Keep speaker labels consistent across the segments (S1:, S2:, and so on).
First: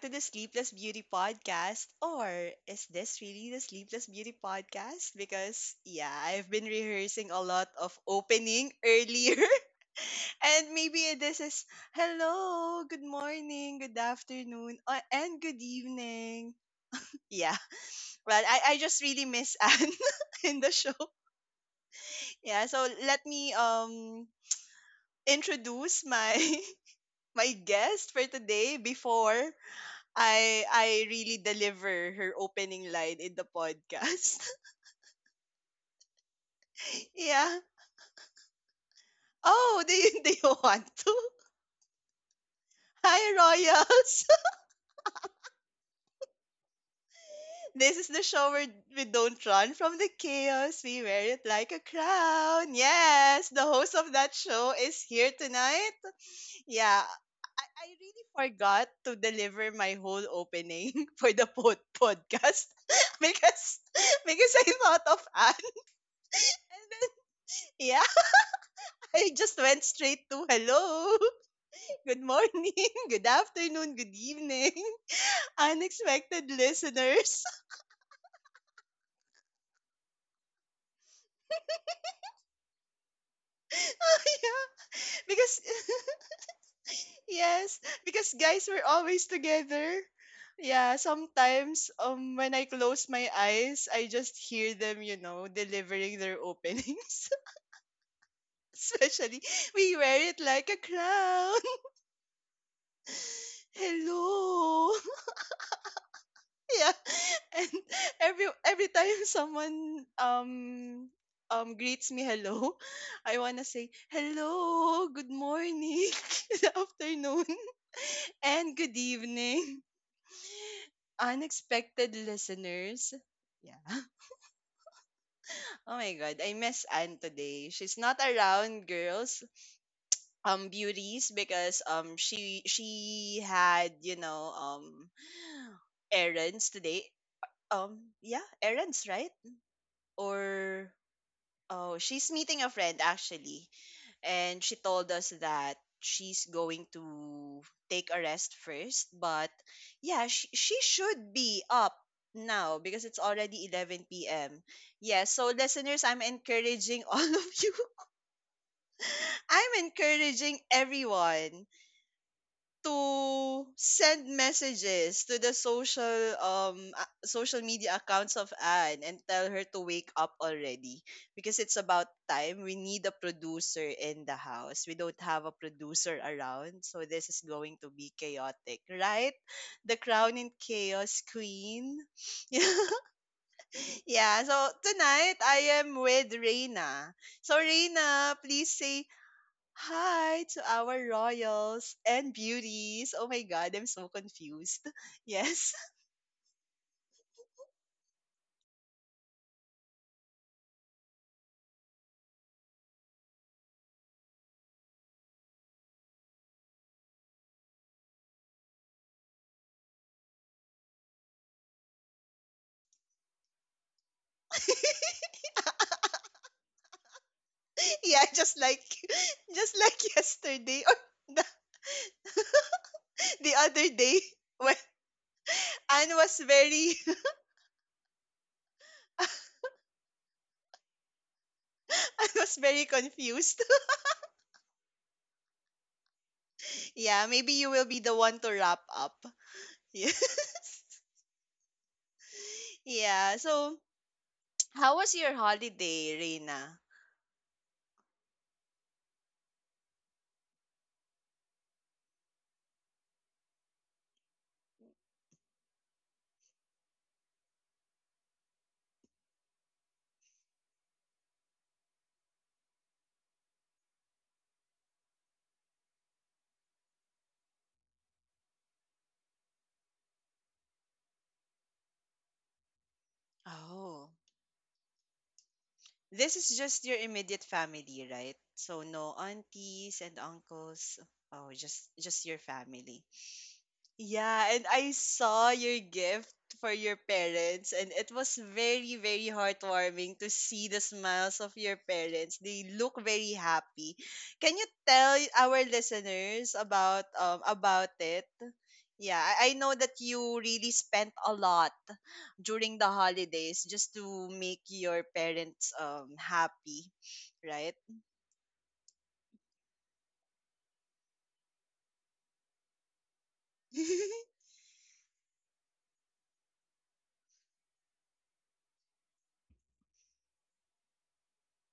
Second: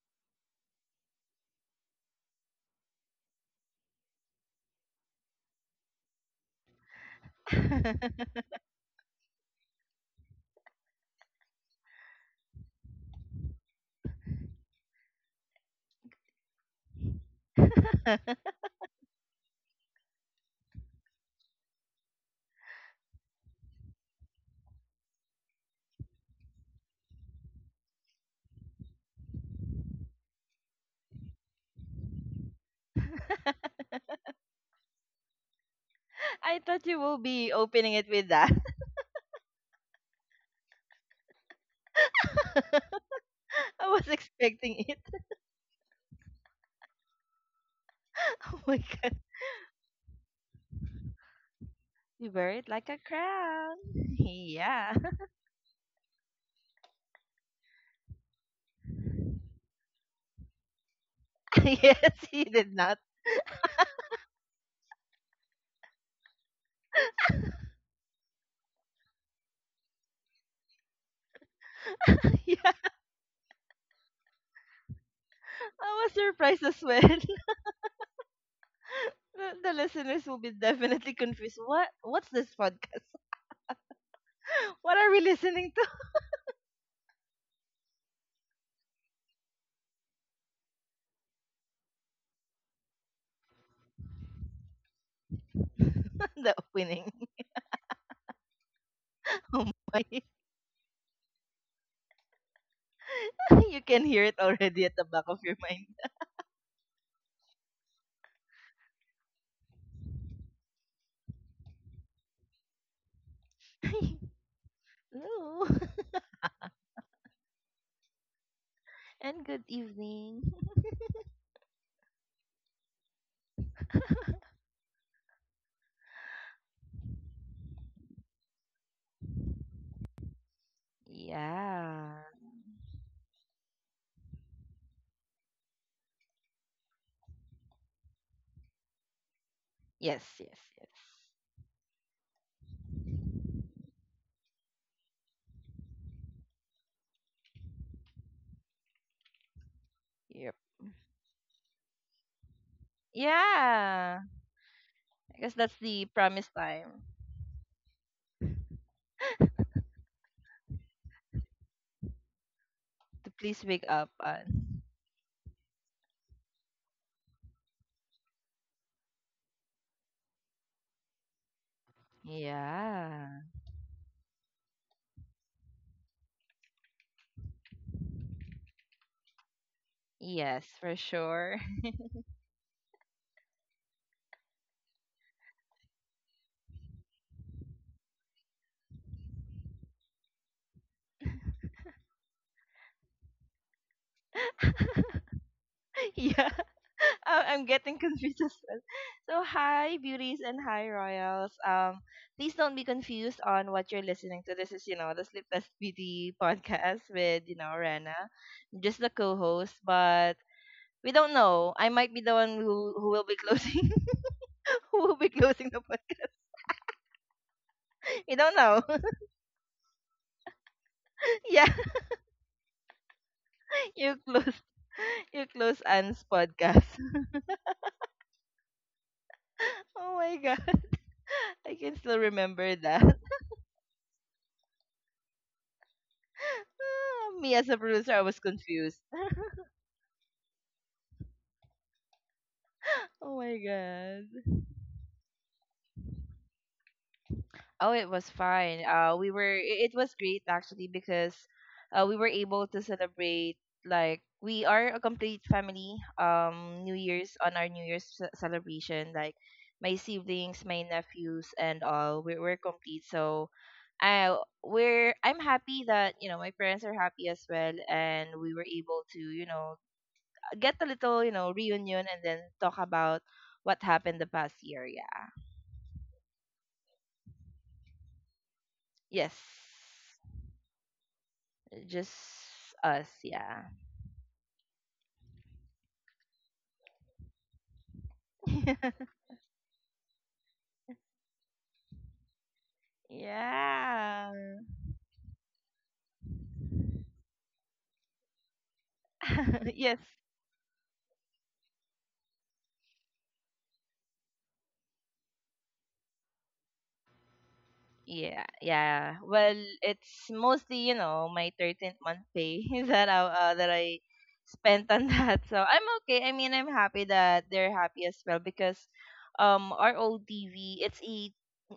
S1: to the Sleepless Beauty Podcast. Or is this really the Sleepless Beauty Podcast? Because, yeah, I've been rehearsing a lot of opening earlier. And maybe this is hello, good morning, good afternoon, and good evening. Yeah, well, I just really miss Anne in the show. Yeah, so let me introduce my my guest for today before I really deliver her opening line in the podcast.
S2: I thought you will be
S1: Yeah.
S2: opening it with that.
S1: Oh, do you, do you want to? Hi,
S2: I was
S1: Royals.
S2: expecting it.
S1: This is the show
S2: Oh
S1: where
S2: my
S1: we
S2: god.
S1: don't run from the chaos. We wear it like a
S2: You wear it
S1: crown.
S2: like a
S1: Yes, the
S2: crown.
S1: host of that show
S2: Yeah.
S1: is here tonight. Yeah. I really forgot to deliver my whole opening for the
S2: Yes, he
S1: podcast
S2: did not.
S1: because because I thought of Anne. I just went straight to hello. Good
S2: Yeah.
S1: morning, good afternoon, good evening.
S2: I was
S1: Unexpected
S2: surprised as well.
S1: listeners.
S2: The listeners will be definitely confused. What's this podcast?
S1: Oh
S2: What
S1: yeah.
S2: are we
S1: Because
S2: listening to?
S1: yes, because guys, we're always together. Yeah, sometimes when I close my eyes, I just hear them, delivering their
S2: The opening.
S1: openings. Especially
S2: Oh
S1: we
S2: my.
S1: wear it like a crown.
S2: You can hear it already
S1: Hello.
S2: at the back of your mind.
S1: Yeah. And every time someone greets me hello, I want to say hello, good
S2: Hello.
S1: morning, good afternoon, and good
S2: And good
S1: evening.
S2: evening.
S1: Unexpected listeners. Yeah. Oh my god, I miss Anne today. She's not around, girls, beauties, because
S2: Yeah.
S1: she had, errands today. Yeah, errands, right?
S2: Yes, yes,
S1: Or oh, she's meeting a friend actually, and she told us that she's going to take a rest first. But yeah, she,
S2: yes.
S1: she should be up now because it's already
S2: Yeah,
S1: 11 p.m. Yeah,
S2: I guess
S1: so
S2: that's the
S1: listeners, I'm
S2: promised time
S1: encouraging all of you. I'm encouraging everyone
S2: to please
S1: to
S2: wake up
S1: send
S2: on.
S1: messages to the social social media accounts of Anne and tell her to wake up already, because it's about time. We need a
S2: Yeah.
S1: producer in the house. We don't have a producer around, so this is going to be chaotic, right? The crown and
S2: Yes, for
S1: chaos
S2: sure.
S1: queen. Yeah. Yeah, so tonight I am with Reina. So Reina, please say hi to our royals and beauties. Oh my god, I'm so confused. Yes.
S2: yeah, I'm getting confused as well. So, hi, beauties, and hi, royals. Please don't be confused on what you're listening to. This is, you know, the Sleepless Beauty podcast with, you know, Rena, just the co-host. But we don't know. I might be the one who will be closing, who will be closing the podcast.
S1: Yeah,
S2: We don't
S1: just
S2: know.
S1: like just like yesterday or the,
S2: Yeah.
S1: the other
S2: You
S1: day
S2: close
S1: when
S2: you close
S1: Anne
S2: Anne's
S1: was
S2: podcast.
S1: very
S2: Oh my god. I can still
S1: Anne was
S2: remember
S1: very
S2: that.
S1: confused. Yeah,
S2: Ah,
S1: maybe
S2: me as
S1: you
S2: a
S1: will be
S2: producer,
S1: the
S2: I was
S1: one to wrap
S2: confused.
S1: up. Yes.
S2: Oh
S1: Yeah.
S2: my
S1: So,
S2: god.
S1: how was your holiday, Reina?
S2: Oh, it was fine. It was great actually because we were able to celebrate like we are a complete family. New Year's on our New Year's celebration, like my siblings, my nephews, and all, we're complete. So, I I'm happy that you know my parents are happy as well, and we were able to you know get a little you know reunion and then talk about what
S1: Oh.
S2: happened the past year. Yeah.
S1: This is just your immediate family, right? So no
S2: Yes.
S1: aunties and uncles. Oh, just your
S2: Just
S1: family.
S2: us, yeah.
S1: Yeah, and I saw your gift for your parents, and it was very very heartwarming to see the smiles of your parents. They look very happy.
S2: yeah.
S1: Can you tell our listeners about it? Yeah, I know
S2: yes.
S1: that you really spent a lot during the holidays just to make your parents happy, right?
S2: Yeah, yeah. Well, it's mostly, you know, my 13th month pay that that I spent on that. So I'm okay. I mean, I'm happy that they're happy as well because our old TV, it's a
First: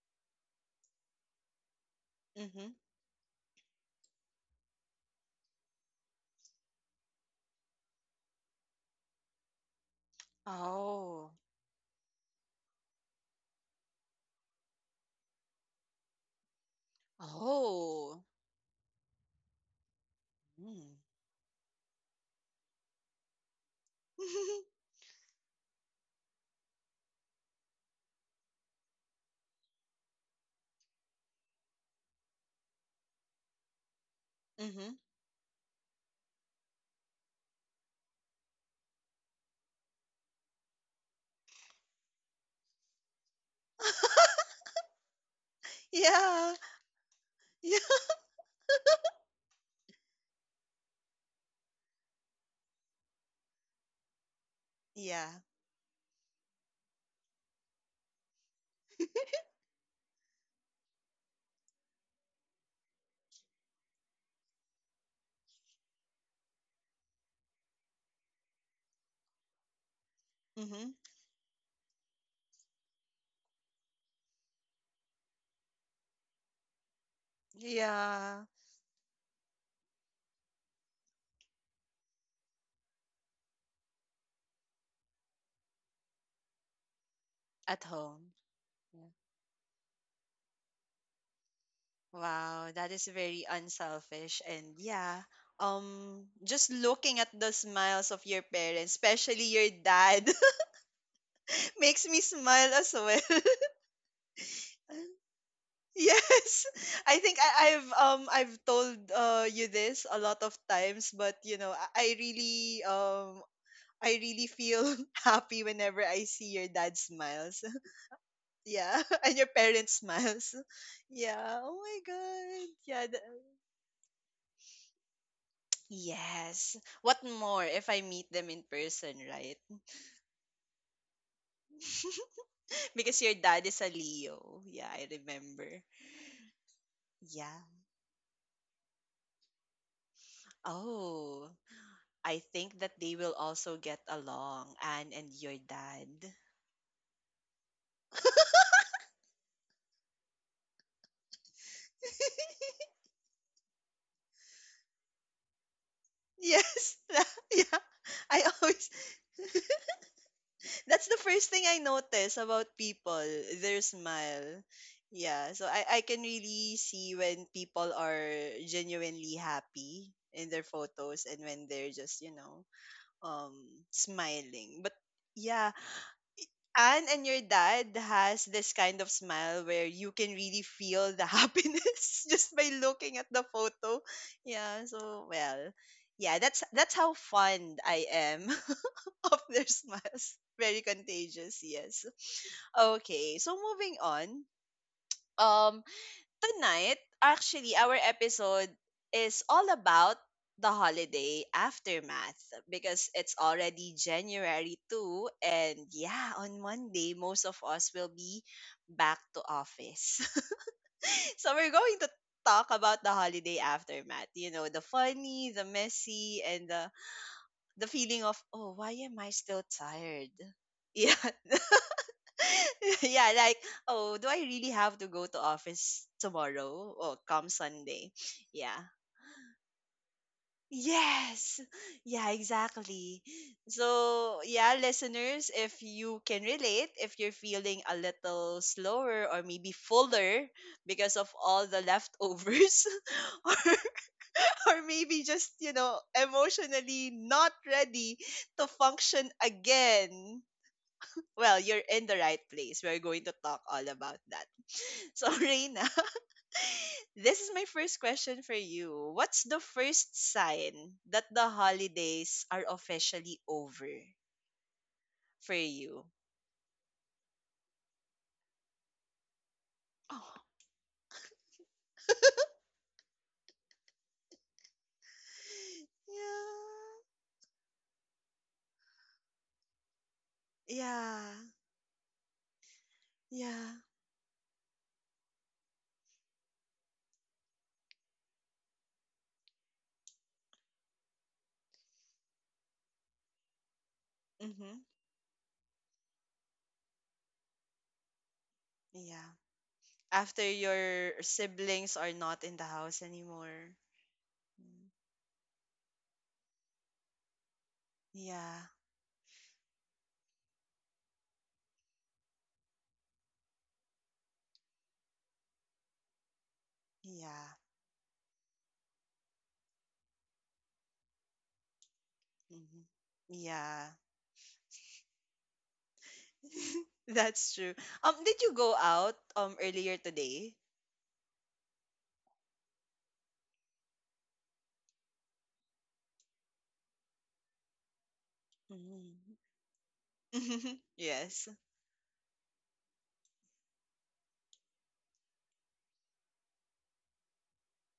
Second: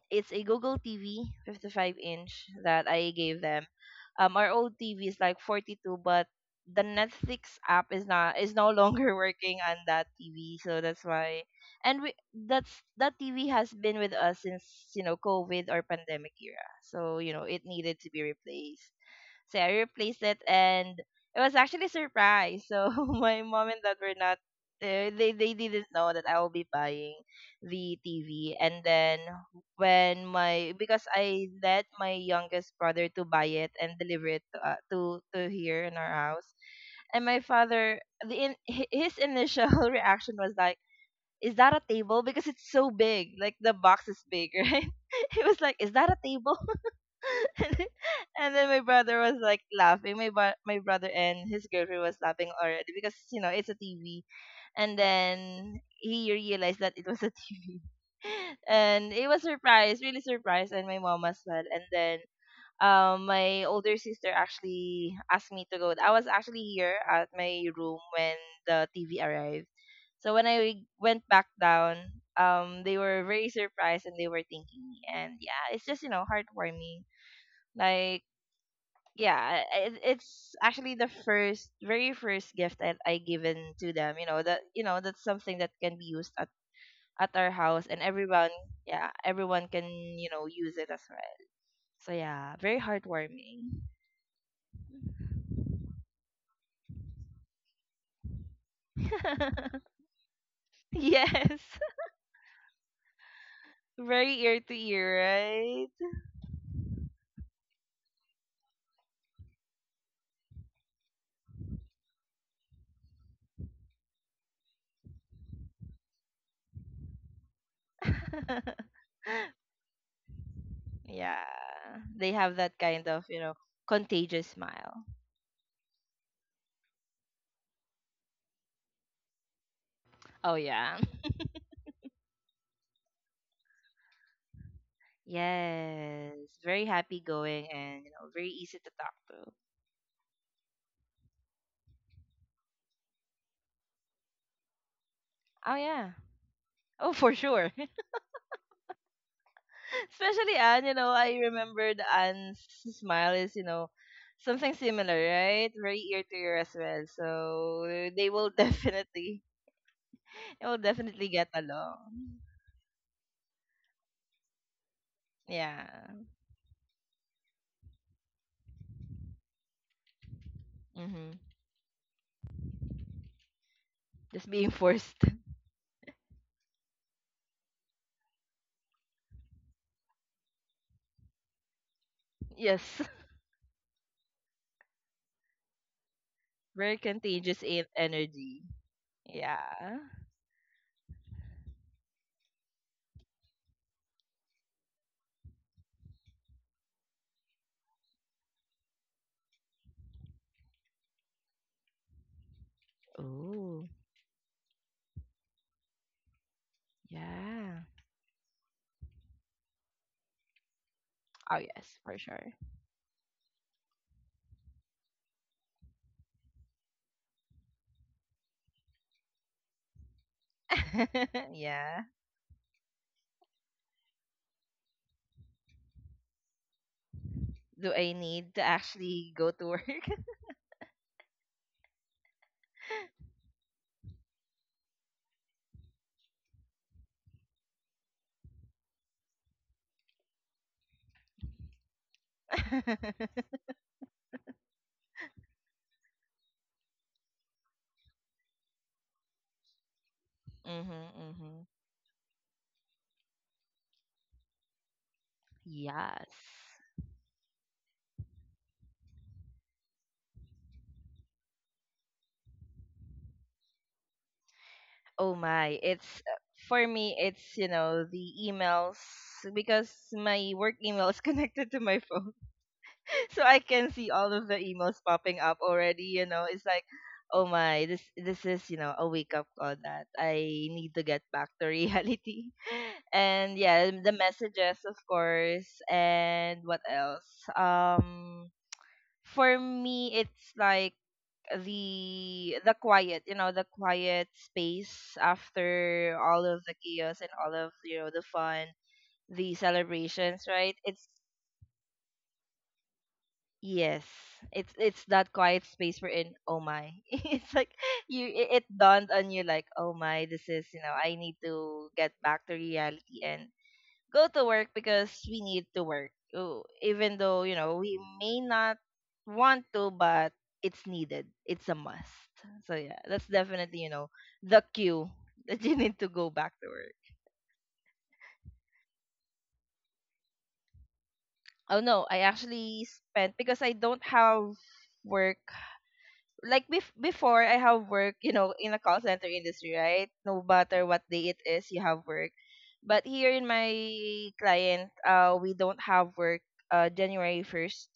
S2: it's a Google TV 55 inch
S1: Mhm.
S2: that I gave them. Our old TV is like 42, but the Netflix app is no longer working on that TV, so that's
S1: Oh.
S2: why. And we that's that TV has been with us since you know COVID or pandemic era, so you know it needed to be
S1: Oh.
S2: replaced. So I replaced it,
S1: Mm.
S2: and it was actually surprise. So my mom and dad were not. They didn't know that I will be buying the TV, and then when my because I let my youngest brother to buy it and deliver it
S1: Hmm.
S2: to here in our house, and my father his initial reaction was like, "Is that a table? Because it's so big. Like the box is big, right?" He was like, "Is that a
S1: Yeah.
S2: table?" And
S1: Yeah.
S2: then my brother was like laughing. My brother and his girlfriend was laughing already because you know it's a TV. And
S1: Yeah.
S2: then he realized that it was a TV, and he was surprised, really surprised, and my mom as well. And then my older sister actually asked me to go. I was actually here at my room when the TV arrived. So when I
S1: Mhm.
S2: went back down, they were very surprised and they were thinking, and yeah, it's just you know heartwarming, like
S1: Yeah.
S2: yeah, it, it's actually the first, very first gift that I given to them. You know that's something that can be used at our
S1: At
S2: house, and
S1: home.
S2: everyone,
S1: Yeah.
S2: yeah, everyone can you know use it as well. So yeah,
S1: Wow,
S2: very
S1: that is very
S2: heartwarming.
S1: unselfish, and yeah. Um, just looking at the smiles of your parents, especially your dad,
S2: yes,
S1: makes me smile as well.
S2: very ear to ear,
S1: Yes, I think I've told you this a lot of times, but you know, I really I really feel happy whenever I see your dad smiles.
S2: right?
S1: Yeah, and your parents smiles. Yeah.
S2: Yeah,
S1: Oh my
S2: they have
S1: god.
S2: that
S1: Yeah.
S2: kind
S1: The,
S2: of you know contagious smile.
S1: yes. What more if I meet them in person, right?
S2: Oh yeah.
S1: Because your dad is a Leo. Yeah, I remember.
S2: Yes, very happy
S1: Yeah.
S2: going and you know very easy to talk to.
S1: Oh. I think that they will also get along, Anne and your
S2: Oh
S1: dad.
S2: yeah. Oh, for sure. Especially Anne, you know, I remembered Anne's smile is, you know, something similar, right? Very ear to ear as
S1: Yes.
S2: well.
S1: Yeah.
S2: So they
S1: I
S2: will
S1: always
S2: definitely, they will
S1: that's the
S2: definitely
S1: first
S2: get
S1: thing I notice
S2: along.
S1: about people, their smile. Yeah, so
S2: Yeah.
S1: I can really see when people are genuinely happy in their photos
S2: Mm-hmm.
S1: and when they're just, you know, um
S2: Just being
S1: smiling. But
S2: forced.
S1: yeah, Anne and your dad has this kind of smile where you can really feel the happiness just by
S2: Yes.
S1: looking at the photo. Yeah, so well. Yeah, that's
S2: Very
S1: how
S2: contagious
S1: fond I am
S2: energy.
S1: of their
S2: Yeah.
S1: smiles. Very contagious, yes. Okay, so moving on. Um tonight, actually, our episode is all about the holiday aftermath because it's
S2: Oh.
S1: already January 2, and yeah, on Monday most of
S2: Yeah.
S1: us will be back to office. So
S2: Oh
S1: we're
S2: yes,
S1: going to
S2: for sure.
S1: talk about the holiday aftermath, you know, the funny, the messy, and the feeling of oh, why am I still tired? Yeah,
S2: yeah.
S1: yeah, like, oh, do I really have to go to office tomorrow or come
S2: Do
S1: Sunday?
S2: I need to
S1: Yeah.
S2: actually go to work?
S1: Yes. Yeah, exactly. So, yeah, listeners, if you can relate, if you're feeling a little slower or maybe fuller because of all the leftovers
S2: Mhm.
S1: or or maybe just, you know, emotionally not ready to function again. Well,
S2: Mhm.
S1: you're in the right place. We're going to talk all about that. So, Reina,
S2: Yes.
S1: this is my first question for you. What's the first sign that the holidays are officially over
S2: Oh
S1: for
S2: my,
S1: you?
S2: it's For me it's, you know, the emails because
S1: Oh,
S2: my work email is connected to my phone. So I can see all of the emails popping up already, you know. It's like,
S1: yeah.
S2: oh my, this is, you know, a wake up call that I need to
S1: Yeah.
S2: get back to reality. And
S1: Yeah.
S2: yeah, the messages of course. And what else? Um for me it's like the quiet, you know, the quiet
S1: Mm-hmm.
S2: space after all of the chaos and all of you know the fun,
S1: Yeah.
S2: the celebrations,
S1: After
S2: right? it's
S1: your siblings are not in the house anymore.
S2: Yes, it's
S1: Mm.
S2: it's that quiet space we're in. Oh my. It's like you
S1: Yeah.
S2: it, it dawned on you like, oh my, this is, you know, I need to get back to reality and go to work because we need to work. Oh, even though, you
S1: Yeah.
S2: know, we may not want to, but it's needed. It's a must. So
S1: Mm-hmm.
S2: yeah, that's definitely,
S1: Yeah.
S2: you know, the cue that you need to go back to work.
S1: That's true. Did you go out earlier today?
S2: Oh no, I actually spent because I don't have work like before I have work, you know, in a call
S1: Mm.
S2: center industry, right? No matter what day it
S1: Yes.
S2: is, you have work. But here in my client, we don't have work January 1st.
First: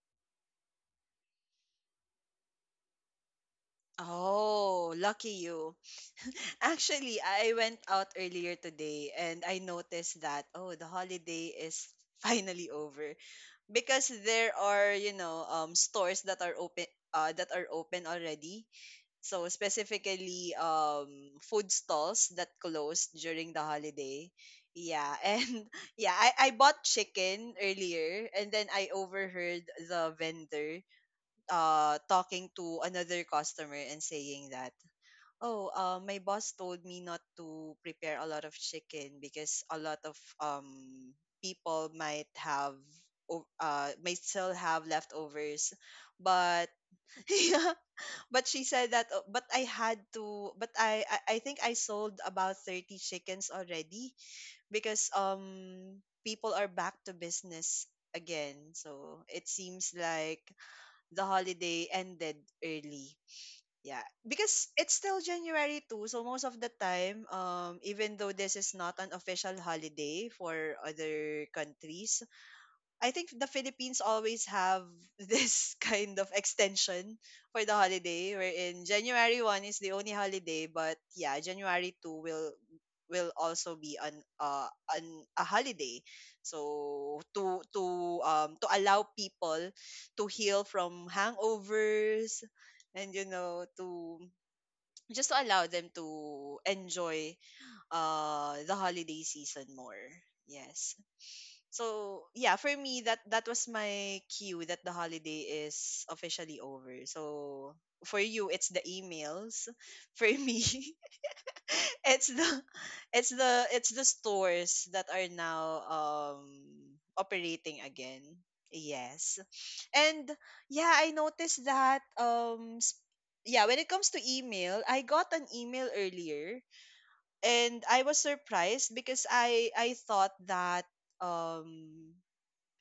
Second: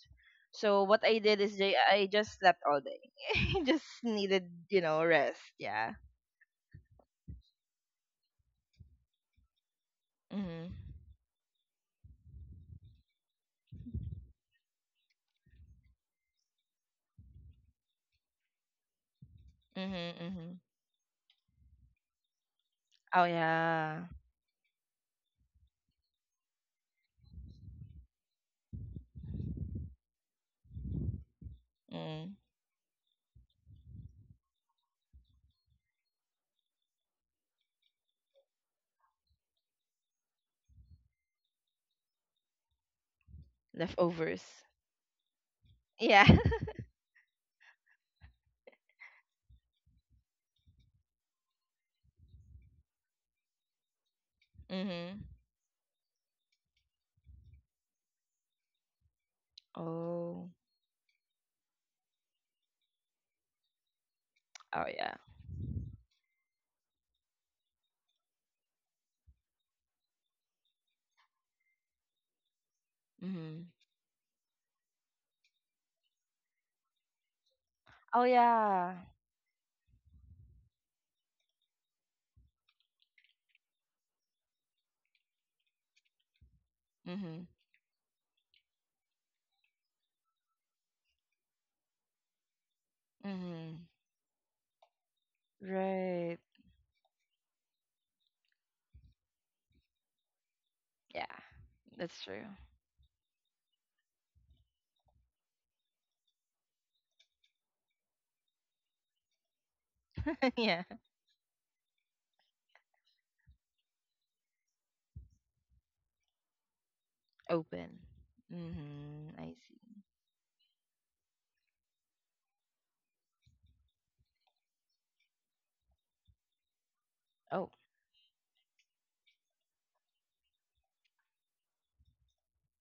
S2: So what I did is I just slept all day. Just needed, you
S1: Oh,
S2: know,
S1: lucky
S2: rest.
S1: you.
S2: Yeah.
S1: Actually, I went out earlier today and I noticed that oh,
S2: Mhm.
S1: the holiday is finally over because there are, you know, stores that are open already. So
S2: Mhm.
S1: specifically
S2: Mhm.
S1: food stalls that closed
S2: Oh
S1: during the
S2: yeah.
S1: holiday. Yeah, and yeah, I bought chicken earlier, and then I overheard the vendor
S2: Mm.
S1: talking to another customer and saying that, "Oh, my boss told me not to prepare a lot of chicken because a lot of people might have might still
S2: Leftovers.
S1: have leftovers."
S2: Yeah.
S1: But but she said that, "Oh, but I had to, but I think I sold about 30 chickens already because
S2: mhm.
S1: people are back to business again, so it seems like
S2: Oh.
S1: the holiday ended early." Yeah, because
S2: Oh
S1: it's
S2: yeah.
S1: still January too so most of the time, even though this is not an official holiday for other countries, I think the
S2: Mhm.
S1: Philippines always have this kind of extension for the
S2: Oh
S1: holiday, wherein
S2: yeah.
S1: January 1 is the only holiday, but yeah, January 2 will also be an a holiday, so
S2: Mhm.
S1: to allow people to heal from hangovers, and you know,
S2: Mhm.
S1: to just to allow them
S2: Right.
S1: to enjoy the holiday season more. Yes.
S2: Yeah, that's
S1: So
S2: true.
S1: yeah, for me, that that was my cue that the holiday is officially over. So for you, it's the emails. For me
S2: yeah.
S1: it's the it's the it's the stores that are now operating
S2: Open.
S1: again.
S2: Mhm.
S1: Yes.
S2: I see.
S1: And yeah, I noticed that yeah, when it comes to email, I got an email earlier,
S2: Oh.
S1: and I was surprised because I thought that um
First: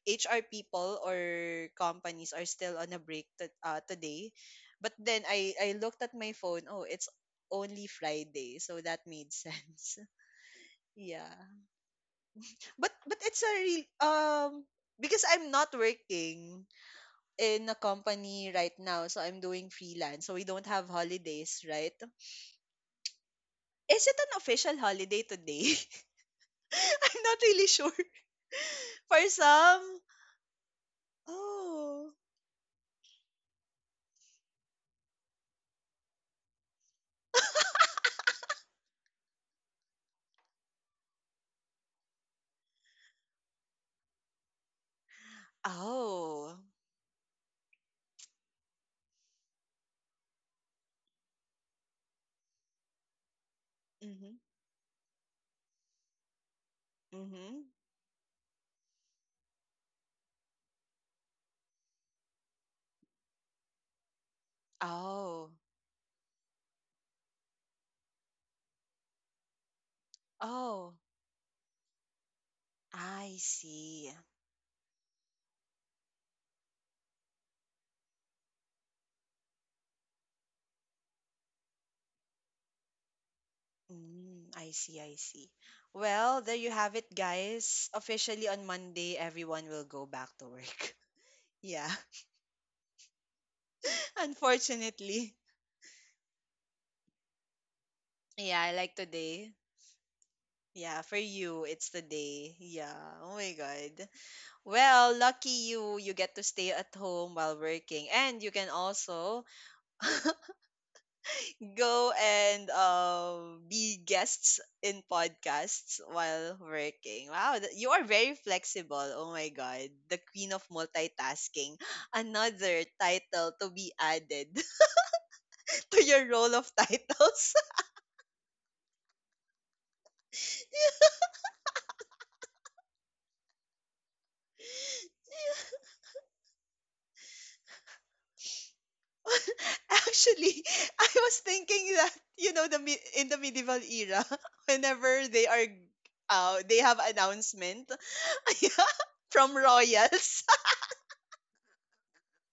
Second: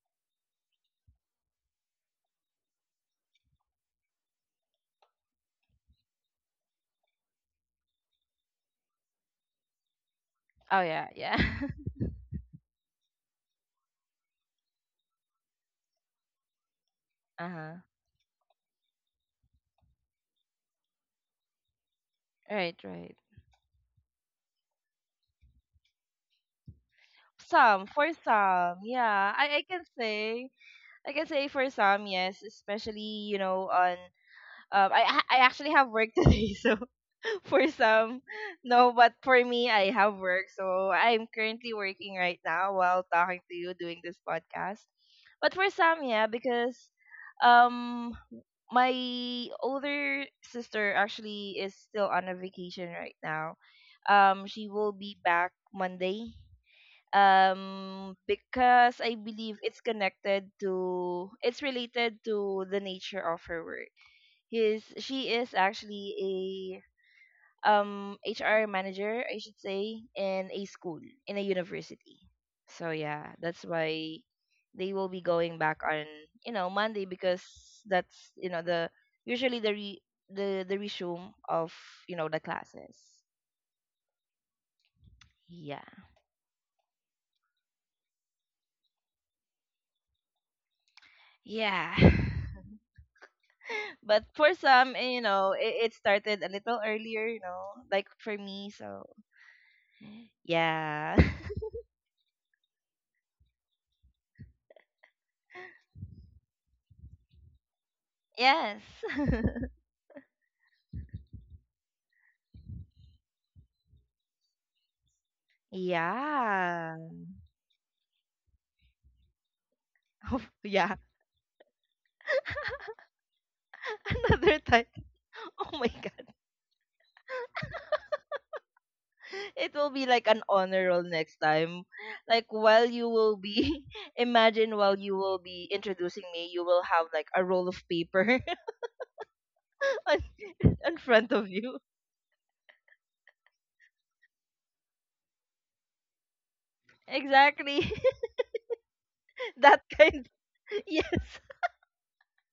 S1: HR people or companies are still on a break to, today. But then I looked at my phone. Oh, it's only Friday, so that made sense.
S2: Oh yeah,
S1: Yeah.
S2: yeah.
S1: But it's a real because I'm not working in a
S2: uh-huh.
S1: company right now, so I'm doing freelance. So we don't have holidays, right?
S2: Right, right.
S1: Is it an official holiday today? I'm not really
S2: Some
S1: sure.
S2: for some.
S1: For
S2: Yeah, I can
S1: some,
S2: say. I can say for some,
S1: oh,
S2: yes, especially, you know, on um I I actually have work today, so for some, no, but for me, I have work. So I'm currently working right now while talking to you doing this podcast. But for some, yeah,
S1: oh,
S2: because um my older sister actually is still on a vacation right now.
S1: mm-hmm,
S2: She will be back Monday.
S1: mm-hmm.
S2: Because I believe it's related to the nature of her work. His She
S1: Oh,
S2: is actually HR manager, I should say, in a
S1: oh,
S2: school, in a university. So yeah,
S1: I
S2: that's
S1: see.
S2: why they will be going back on, you know, Monday because that's, you know, the usually the resume of, you know, the classes.
S1: Mm, I see, I see.
S2: Yeah.
S1: Well, there you have it, guys. Officially on Monday, everyone will go back to work. Yeah,
S2: Yeah. But for some, eh, you
S1: unfortunately.
S2: know, it started a little earlier, you know, like for me,
S1: Yeah, like
S2: so
S1: today. Yeah,
S2: yeah.
S1: for you, it's today. Yeah. Oh my God. Well, lucky you, you get to stay at home while working, and you can
S2: Yes.
S1: also go and be guests in podcasts while
S2: Yeah.
S1: working. Wow, you are very flexible. Oh my god, the queen of
S2: yeah.
S1: multitasking. Another title to be added
S2: Another time. Oh my
S1: to
S2: god.
S1: your role of titles.
S2: It will be like an honor roll next time. Like while you will be imagine while you will be introducing me, you will have like a roll of paper on,
S1: Actually,
S2: in
S1: I
S2: front
S1: was
S2: of you.
S1: thinking that you know the in the medieval era, whenever they are they have announcement.
S2: Exactly.
S1: Yeah, from
S2: That kind.
S1: royals.
S2: Yes.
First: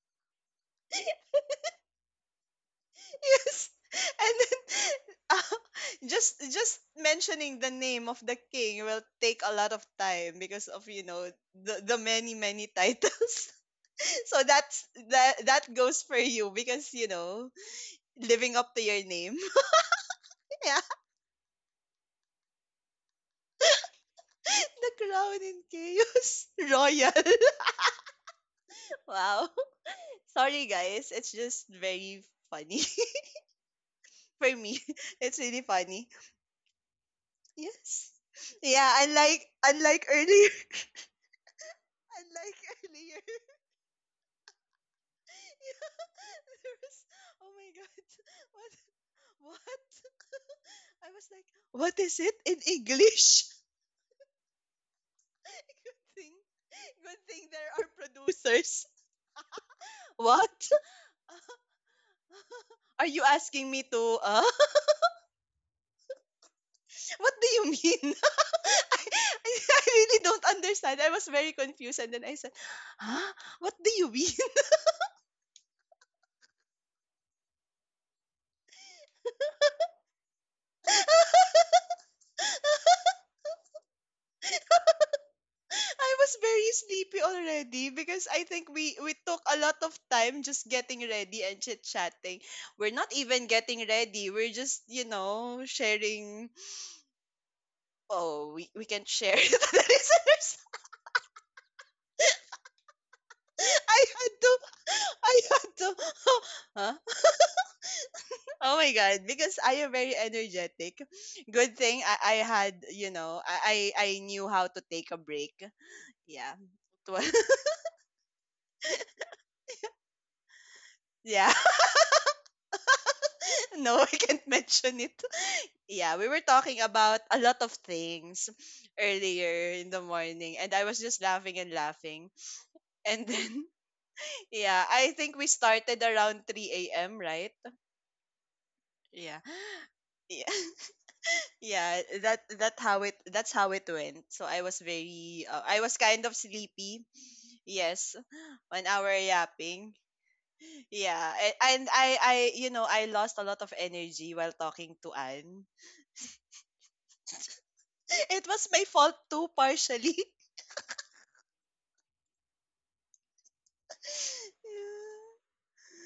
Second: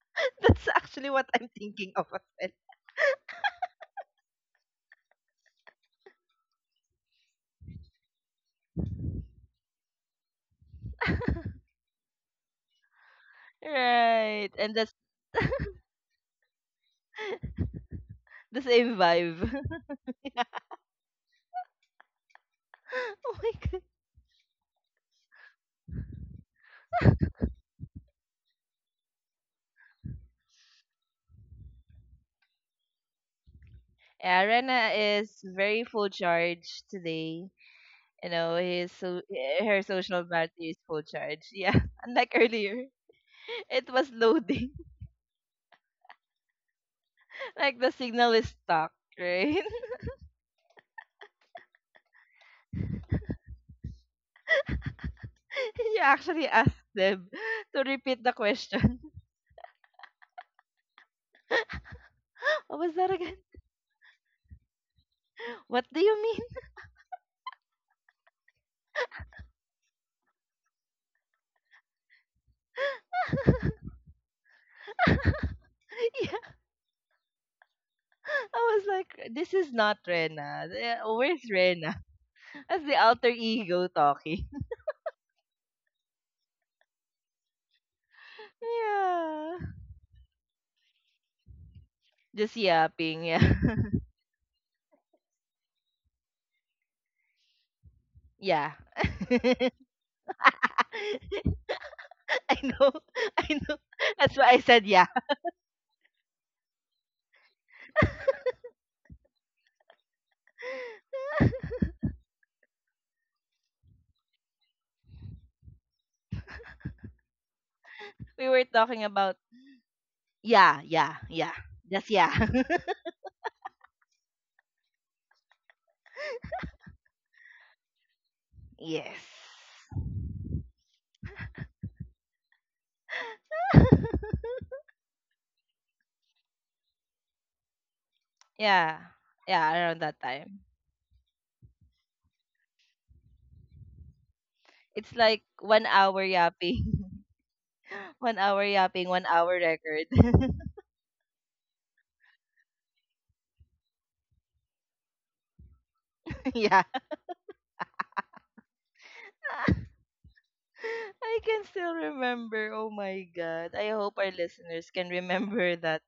S2: That's actually what I'm thinking of as
S1: Yes. And then uh, just mentioning the name of the king will take a lot of time because of, you know,
S2: well.
S1: the many titles. So
S2: Right. And
S1: that's
S2: that's
S1: that goes for you because you know, living
S2: the
S1: up to
S2: same
S1: your name.
S2: vibe.
S1: Yeah.
S2: Oh my god.
S1: The crown in chaos royal. Wow. Sorry guys, it's just very funny
S2: Yeah,
S1: for me.
S2: Rena
S1: It's
S2: is
S1: really
S2: very full
S1: funny.
S2: charge today.
S1: Yes. Yeah,
S2: Her
S1: unlike
S2: social
S1: earlier,
S2: battery is full charge, yeah. Unlike
S1: unlike
S2: earlier,
S1: earlier.
S2: it was loading.
S1: There was, oh my
S2: Like
S1: god,
S2: the signal is
S1: what,
S2: stuck, right?
S1: what? I was like, what is it in English? Good
S2: You
S1: thing,
S2: actually asked
S1: good
S2: them
S1: thing there
S2: to
S1: are
S2: repeat the
S1: producers.
S2: question.
S1: What?
S2: What was
S1: Are
S2: that
S1: you
S2: again?
S1: asking me to,
S2: What do you mean?
S1: what do you mean? I, I really don't understand. I was very confused and then I said, huh? What do you mean?
S2: Yeah, I was like, this is not Rena. Eh, where's Rena? That's the alter ego talking.
S1: I was very sleepy already because I think we took a
S2: Yeah,
S1: lot of time just getting ready and chit chatting.
S2: just
S1: We're not
S2: yapping,
S1: even
S2: yeah.
S1: getting ready. We're just sharing. Oh, we
S2: yeah.
S1: we can share to
S2: I
S1: the listeners.
S2: know. I know,
S1: I
S2: that's
S1: had
S2: why I
S1: to,
S2: said yeah.
S1: I had to. Huh? Oh my god! Because I am very energetic. Good thing I had I knew how to take a break. Yeah. It was-
S2: We were talking about, yeah, yeah, yeah.
S1: Yeah,
S2: Just yeah.
S1: no, I can't mention it. Yeah, we were talking about a lot of things
S2: yes.
S1: earlier in the morning, and I was just laughing and laughing. And then, yeah, I think we started around 3 a.m., right?
S2: Yeah.
S1: Yeah.
S2: Yeah, around that
S1: Yeah,
S2: time.
S1: yeah, that's how it went. So I was
S2: It's like
S1: very, I
S2: one
S1: was
S2: hour
S1: kind of sleepy.
S2: yapping.
S1: Yes,
S2: 1 hour
S1: on
S2: yapping,
S1: our
S2: 1 hour
S1: yapping.
S2: record.
S1: Yeah, and I I lost a lot of energy while talking to Anne.
S2: yeah.
S1: It was my fault too partially.
S2: I can still remember. Oh my god. I hope our listeners can
S1: Yeah.
S2: remember that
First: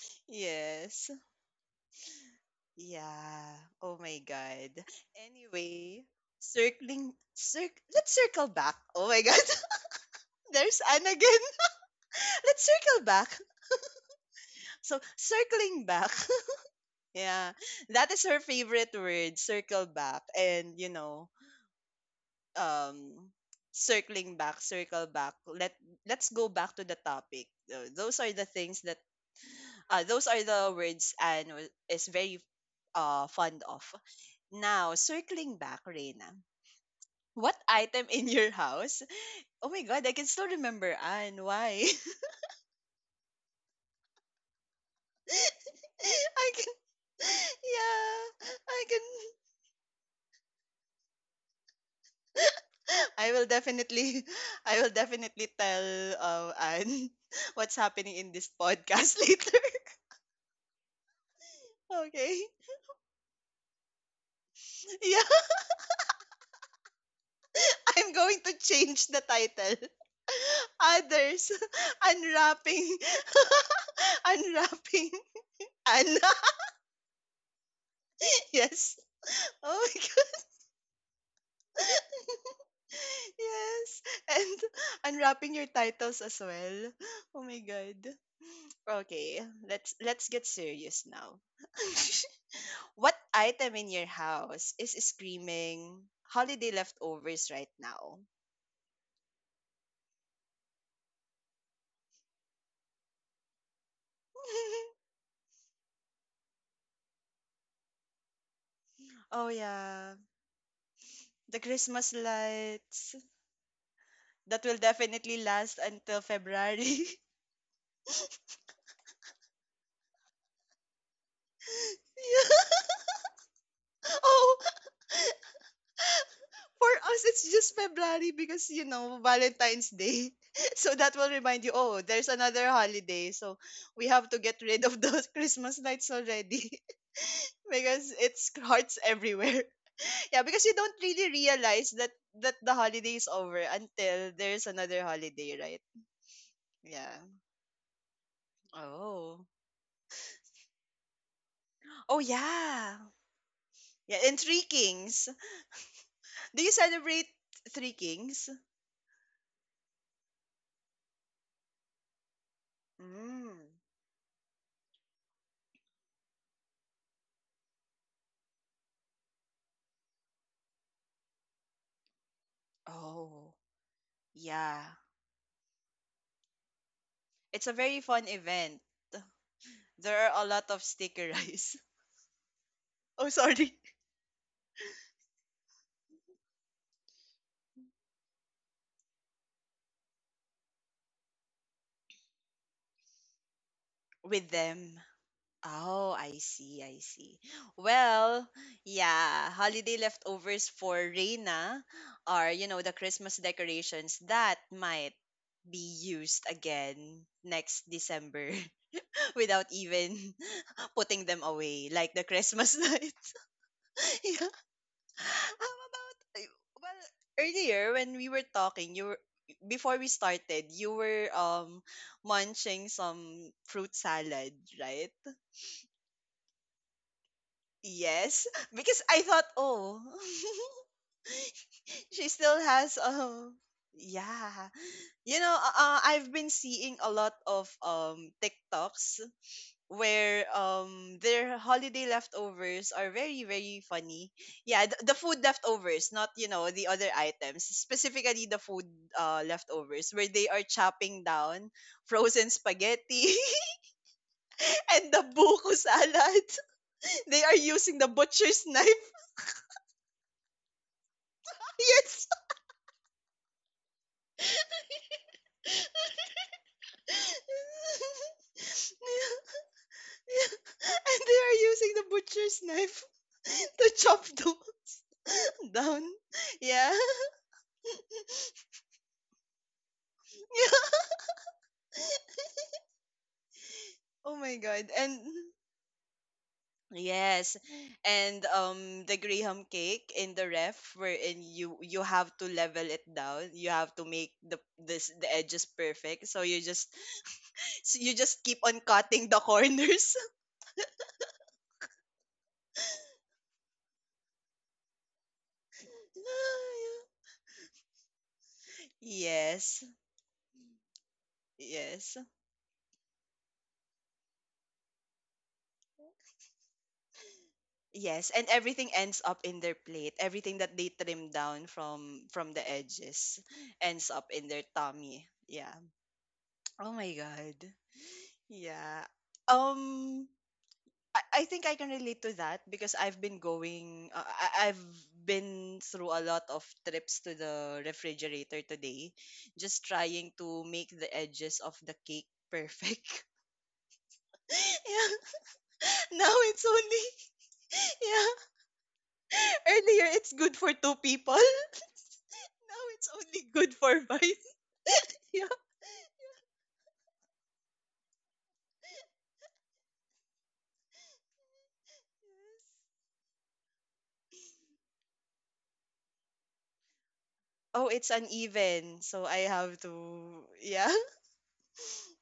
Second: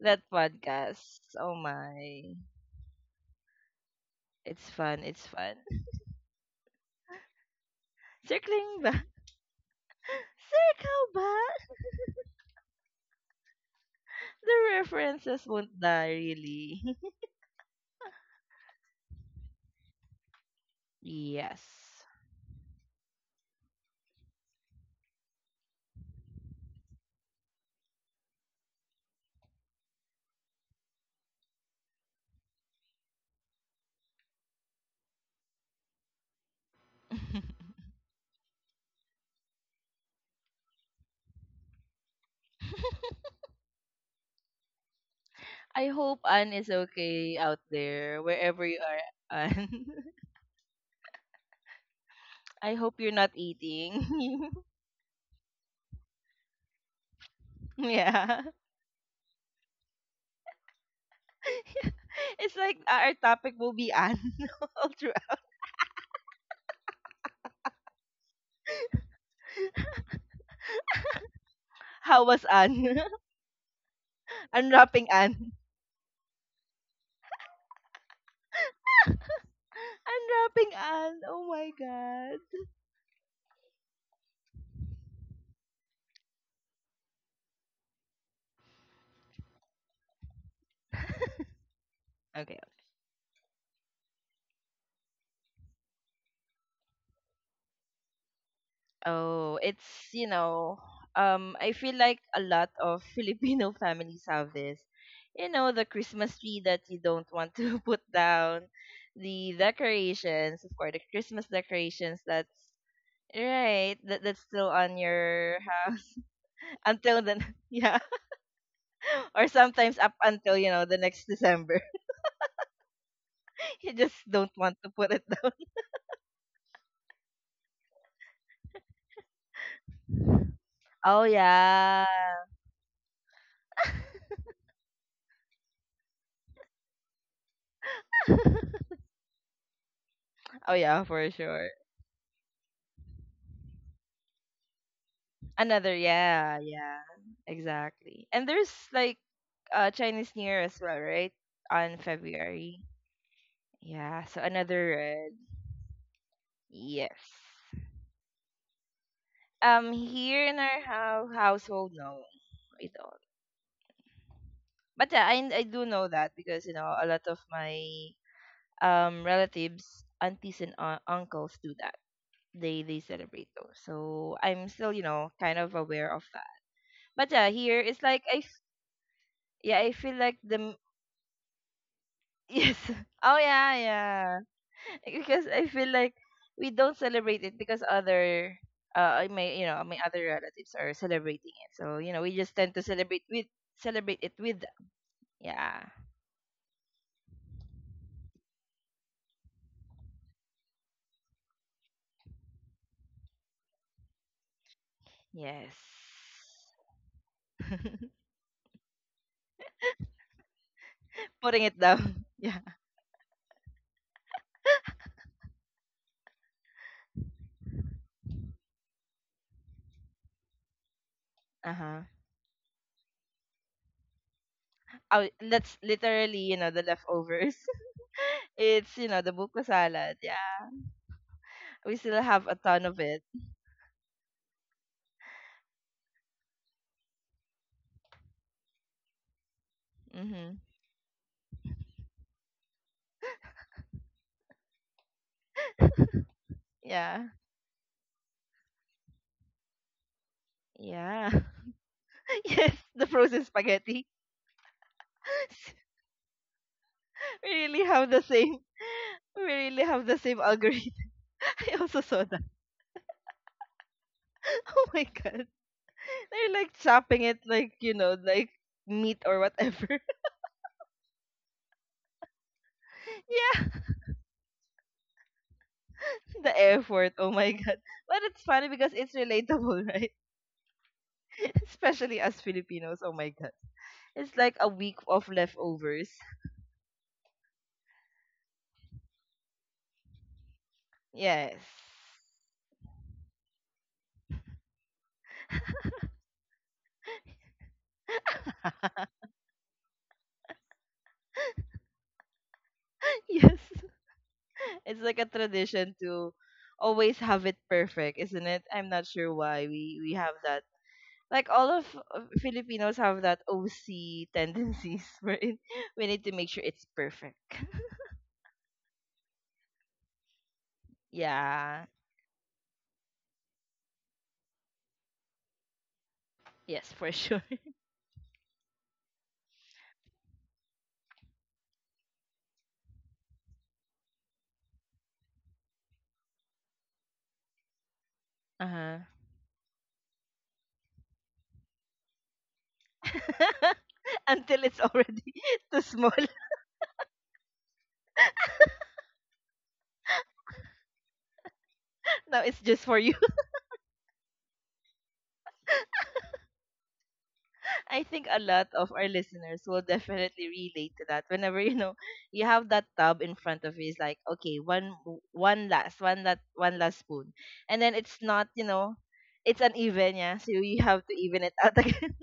S2: that
S1: Yes.
S2: podcast. Oh my.
S1: Yeah. Oh my God.
S2: It's fun. It's fun.
S1: Anyway, circling, circ. Let's circle back.
S2: Circling back.
S1: Oh my God. There's
S2: Circle
S1: Anne again.
S2: back.
S1: Let's circle back.
S2: The
S1: So
S2: references won't
S1: circling back.
S2: die really.
S1: Yeah, that is her favorite word. Circle back, and
S2: yes.
S1: um, circling back, circle back. Let's go back to the topic. Those are the things that those are the words Anne is very fond of. Now, circling back, Reina, what item in your house? Oh my God, I can still remember Anne. Why?
S2: I hope Anne
S1: I
S2: is
S1: can.
S2: okay out there,
S1: Yeah,
S2: wherever you
S1: I
S2: are,
S1: can.
S2: Anne. I hope you're not
S1: I will definitely,
S2: eating.
S1: I will definitely tell Anne what's happening in
S2: yeah.
S1: this podcast later. Okay.
S2: It's like our topic will be Anne. All through.
S1: Yeah. I'm going to change the title. Others
S2: How was
S1: unwrapping
S2: Anne? Unwrapping
S1: unwrapping
S2: Anne.
S1: Anna. Yes. Oh my god.
S2: Unwrapping Anne. Oh my god.
S1: Yes. And unwrapping your titles as well. Oh my god. Okay, let's get serious now.
S2: Okay.
S1: What item in your house is screaming holiday leftovers right now?
S2: Oh, it's, you know, I feel like a lot of Filipino families have this. You know, the Christmas tree that you don't want to put down,
S1: Oh
S2: the
S1: yeah,
S2: decorations, of course, the Christmas
S1: the Christmas
S2: decorations that's
S1: lights.
S2: right, that's
S1: That
S2: still
S1: will
S2: on
S1: definitely
S2: your
S1: last
S2: house.
S1: until February.
S2: Until then, yeah, or sometimes up until, you know, the next December.
S1: Yeah.
S2: You just don't
S1: Oh,
S2: want to put it down.
S1: for us, it's just February because, you know, Valentine's Day. So that
S2: Oh,
S1: will remind you, oh,
S2: yeah.
S1: there's another holiday. So we have to get rid of those Christmas lights already because it's hearts everywhere. Yeah, because you
S2: Oh,
S1: don't
S2: yeah,
S1: really
S2: for sure.
S1: realize that that the holiday is over until there's another holiday, right?
S2: Another, yeah, yeah,
S1: Yeah.
S2: exactly. And there's like
S1: Oh.
S2: Chinese New Year as well, right? On
S1: Oh
S2: February.
S1: yeah. Yeah,
S2: Yeah,
S1: and
S2: so
S1: Three
S2: another
S1: Kings.
S2: red.
S1: Do you
S2: Yes.
S1: celebrate Three Kings?
S2: Here in our household, no, we don't.
S1: Mm.
S2: But yeah, I do know that because you know a lot of my relatives, aunties and uncles do that. They celebrate
S1: Oh,
S2: those. So I'm still
S1: yeah.
S2: you know kind of aware of that. But yeah,
S1: It's a
S2: here it's
S1: very
S2: like
S1: fun event.
S2: yeah I feel
S1: There
S2: like
S1: are a lot of sticker rice.
S2: yes.
S1: Oh,
S2: Oh yeah,
S1: sorry.
S2: yeah, because I feel like we don't celebrate it because other I may you know my other relatives are celebrating it. So you know we just tend to celebrate it
S1: With
S2: with them.
S1: them.
S2: Yeah,
S1: Oh, I see, I see. Well, yeah, holiday leftovers for Reina are, you know, the Christmas decorations that might
S2: yes,
S1: be used again next December without even putting them
S2: putting it
S1: away, like
S2: down
S1: the
S2: yeah,
S1: Christmas lights. How about well earlier when we were talking, you were before we started, you were
S2: uh huh,
S1: munching some fruit salad, right?
S2: oh that's literally you know the leftovers.
S1: Yes,
S2: It's
S1: because
S2: you know
S1: I
S2: the
S1: thought,
S2: buko
S1: oh,
S2: salad, yeah, we still
S1: she
S2: have a
S1: still
S2: ton of
S1: has
S2: it.
S1: yeah. You know, I've been seeing a lot of TikToks where
S2: Mhm,
S1: their holiday leftovers are very funny. Yeah, the food leftovers, not the other
S2: yeah,
S1: items, specifically the food leftovers where they are chopping
S2: yeah.
S1: down frozen
S2: Yes, the
S1: spaghetti
S2: frozen spaghetti.
S1: and the buko salad. They
S2: we
S1: are
S2: really
S1: using the
S2: have the same
S1: butcher's knife.
S2: we really have the same algorithm. I also saw
S1: Yes.
S2: oh my god. They're like chopping it like, you know, like meat or whatever.
S1: And they are using the butcher's knife
S2: Yeah,
S1: to chop them down.
S2: the
S1: Yeah.
S2: effort. Oh my god. But it's funny because it's relatable, right? Especially as Filipinos. Oh my god. It's
S1: Oh my
S2: like a
S1: god.
S2: week
S1: And
S2: of leftovers.
S1: yes. And the Graham cake in the ref wherein
S2: Yes.
S1: you have to level it down. You have to make the edges perfect. So you just keep on cutting the corners.
S2: Yes. It's like a tradition to always have it perfect, isn't it? I'm not sure why
S1: Yes.
S2: we have that. Like all
S1: Yes.
S2: of Filipinos have that OC tendencies wherein we need to make sure it's perfect.
S1: Yes, and everything ends up in their plate. Everything that they trim down
S2: Yeah.
S1: from the edges ends up in their tummy. Yeah. Oh
S2: Yes,
S1: my
S2: for sure.
S1: god. Yeah. Um, I think I can relate to that because I've been going, I've been through a lot of trips to the refrigerator
S2: Uh-huh.
S1: today, just trying to make the edges of the cake perfect.
S2: Until it's already
S1: Yeah,
S2: too small.
S1: now it's only, yeah, earlier it's good for two people.
S2: Now it's
S1: Now
S2: just for
S1: it's
S2: you.
S1: only good for five. Yeah.
S2: I think a lot of our listeners will definitely relate to that. Whenever you know you have
S1: Yes.
S2: that tub in front of you, it's like okay, one last spoon, and
S1: Oh,
S2: then
S1: it's
S2: it's not you know,
S1: uneven, so I
S2: it's
S1: have
S2: uneven, yeah.
S1: to,
S2: So you
S1: yeah.
S2: have to even it out again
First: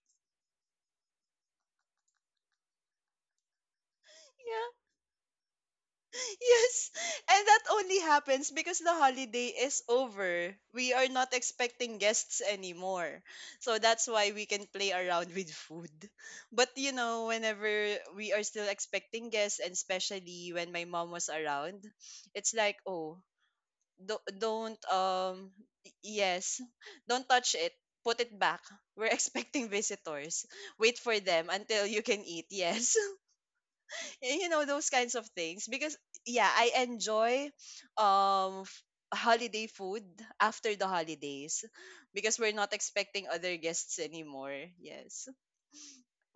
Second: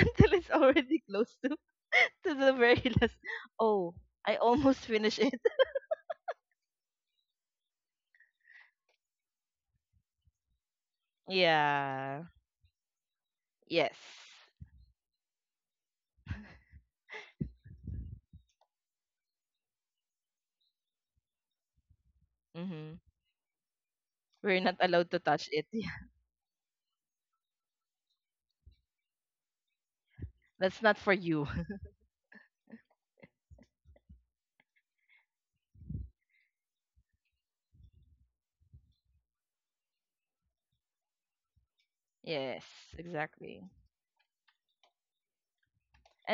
S2: until it's already close to the very last. Oh, I almost finished it.
S1: Yes, and that only happens because the holiday is over. We are not expecting
S2: Yeah.
S1: guests anymore. So
S2: Yes.
S1: that's why we can play around with food. But you know, whenever we are still expecting guests, and especially when my mom was around, it's like,
S2: Mm-hmm.
S1: oh, do-
S2: We're not
S1: don't,
S2: allowed to touch it. Yeah.
S1: yes, don't touch it. Put it back. We're expecting visitors.
S2: That's
S1: Wait
S2: not for
S1: for
S2: you.
S1: them until you can eat. Yes. Eh, you know those kinds of things because yeah I enjoy um f- holiday food after the holidays because we're
S2: Yes,
S1: not expecting other
S2: exactly.
S1: guests anymore. Yes.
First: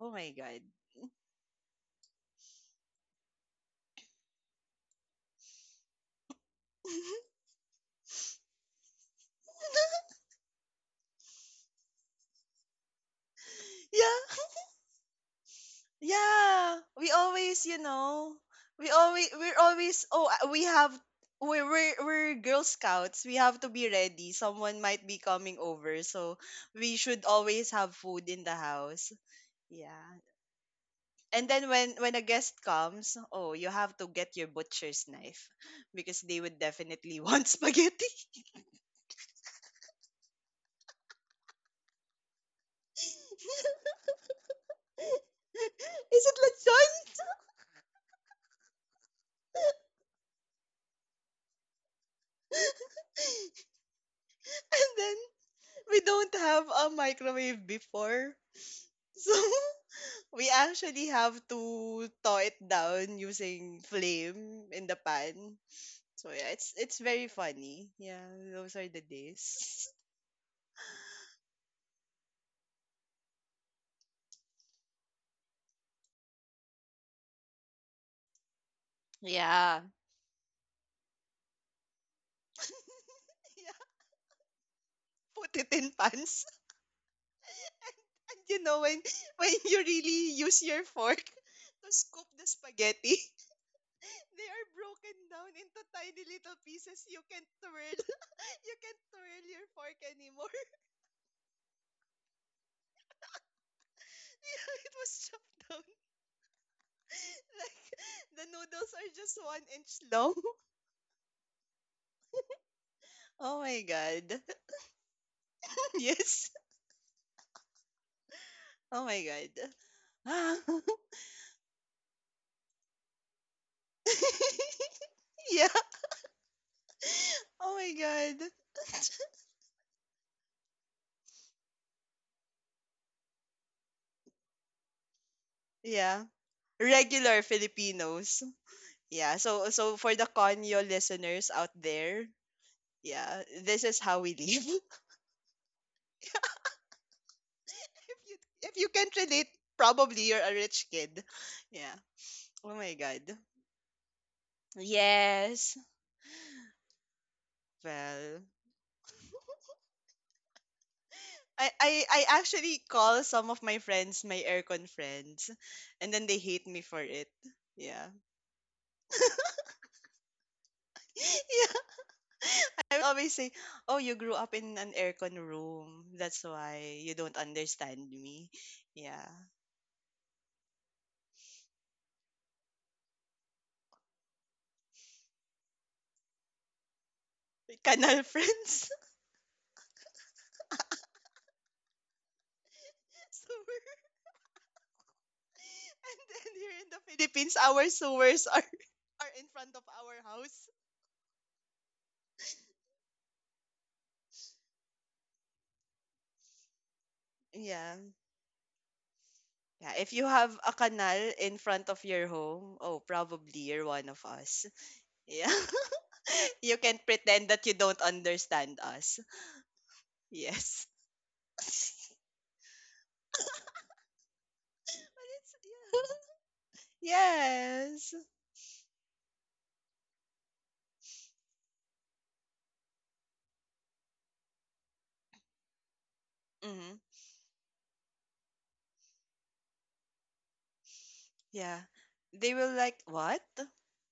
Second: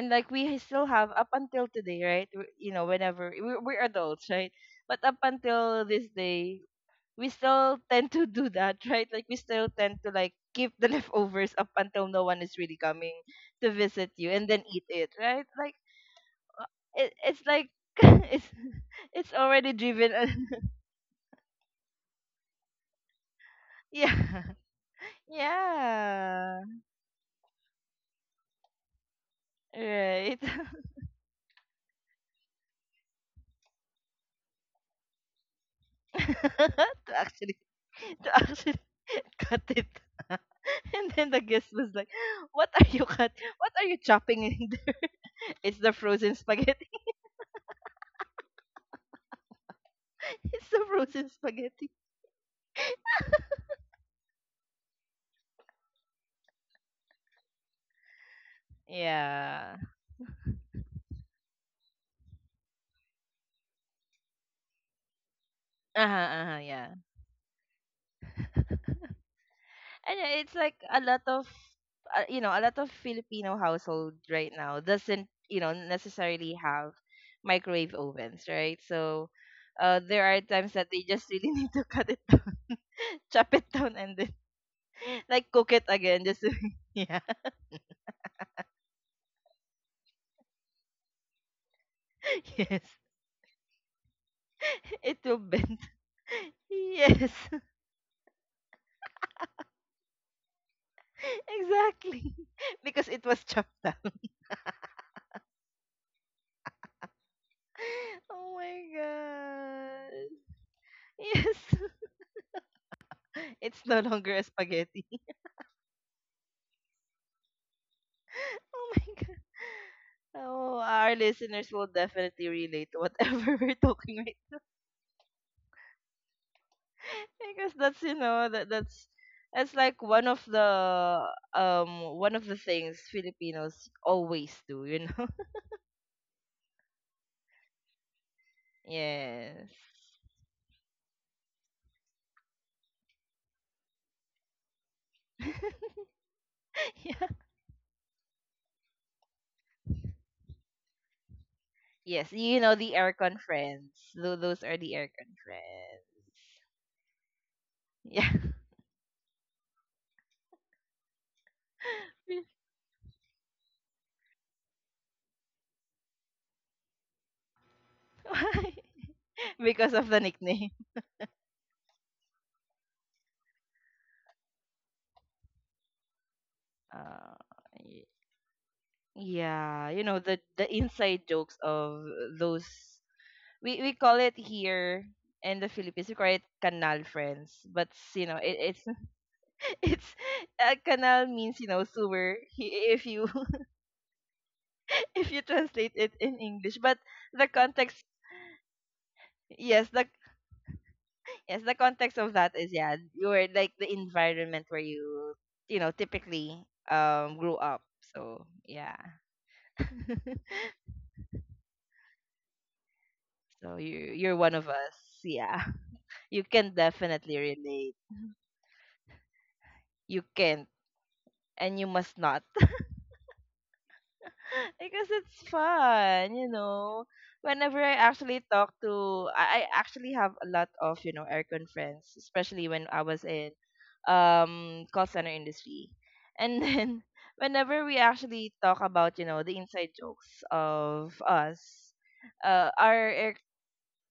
S1: Oh my
S2: like we
S1: god.
S2: still have up until today, right? You know, whenever we're adults, right? But up until this day, we still tend to do that, right? Like we still tend to like keep the leftovers up until no one is really coming to visit you,
S1: Yeah.
S2: and then eat it, right? Like
S1: Yeah we
S2: it, it's
S1: always
S2: like it's
S1: we always
S2: it's
S1: we're
S2: already
S1: always oh
S2: driven.
S1: we have we're girl scouts. We have to be ready.
S2: Yeah,
S1: Someone might be coming over, so
S2: yeah,
S1: we should always have food in the house. Yeah.
S2: right.
S1: And then when a guest comes, oh, you have to get your butcher's knife because they would
S2: to
S1: definitely want
S2: actually
S1: spaghetti.
S2: to actually cut it. And then the guest was like, "What are you cut? What are you chopping? It's the
S1: Is
S2: frozen
S1: it
S2: spaghetti.
S1: lechon?
S2: It's the frozen spaghetti.
S1: And then we don't have a microwave before. So
S2: Yeah.
S1: we actually have to thaw it down using flame in the pan.
S2: Uh huh.
S1: So yeah,
S2: Uh-huh,
S1: it's
S2: yeah.
S1: it's very funny. Yeah, those are the days.
S2: And it's like a lot of you know a lot of Filipino household right now doesn't you know necessarily have microwave ovens, right? So
S1: Yeah.
S2: there are times that they just really need to cut it, chop it
S1: Yeah.
S2: down, and then like
S1: Put it
S2: cook it
S1: in
S2: again just
S1: pans.
S2: to, yeah.
S1: And you know when when you really use your fork to scoop the
S2: Yes,
S1: spaghetti, they are broken
S2: it will
S1: down
S2: bend.
S1: into tiny little pieces. You
S2: Yes,
S1: can't twirl. You can't twirl your fork anymore.
S2: exactly. Because it was chopped up.
S1: Yeah, it was chopped down. Like the
S2: Oh
S1: noodles
S2: my
S1: are just one inch
S2: god.
S1: long.
S2: Yes,
S1: Oh
S2: it's
S1: my
S2: no longer a
S1: god.
S2: spaghetti.
S1: Yes.
S2: Oh
S1: Oh
S2: my
S1: my
S2: god.
S1: god.
S2: Oh, our listeners will definitely relate to whatever we're talking right.
S1: Yeah.
S2: Because
S1: Oh my
S2: that's you know
S1: god.
S2: that that's like one of the things Filipinos always do. You know.
S1: Yeah. Regular Filipinos. Yeah, so
S2: Yes.
S1: so for the Conyo listeners out there, yeah, this is how we live.
S2: Yeah.
S1: If you if you can't relate, probably you're a rich kid. Yeah.
S2: Yes, you
S1: Oh
S2: know the
S1: my god.
S2: aircon friends. Those are the aircon
S1: Yes.
S2: friends. Yeah.
S1: Well, I I actually call some of my friends my aircon friends, and then they hate me for it. Yeah.
S2: Why? Because of the nickname.
S1: Yeah. I always say, "Oh, you grew up in an aircon room. That's why you
S2: Uh,
S1: don't
S2: y-
S1: understand me." Yeah.
S2: yeah, you know the inside jokes of those, we call it here in the Philippines, we call it canal friends, but
S1: Canal
S2: you know it, it's
S1: friends.
S2: it's canal means you know sewer if you
S1: Sewer.
S2: if you translate it
S1: And
S2: in
S1: then here
S2: English,
S1: in
S2: but
S1: the
S2: the
S1: Philippines, our
S2: context
S1: sewers are, are in front of
S2: yes the,
S1: our house.
S2: yes, the context of that is yeah, you're like the environment where you know typically grew up.
S1: Yeah.
S2: So yeah,
S1: Yeah. If you have a canal in front of your home, oh, probably
S2: so
S1: you're
S2: you
S1: one of
S2: you're one
S1: us.
S2: of us.
S1: Yeah.
S2: Yeah, you can
S1: You can
S2: definitely
S1: pretend that you
S2: relate.
S1: don't understand us.
S2: You can't
S1: Yes.
S2: and you must not because it's
S1: But
S2: fun,
S1: it's,
S2: you know. Whenever
S1: yeah.
S2: I
S1: Yes.
S2: actually talk to, I actually have a lot of you know aircon friends, especially when I was in call center industry, and
S1: Hmm.
S2: then whenever we actually talk about you know the inside jokes of us,
S1: Yeah. They will like,
S2: our air
S1: what?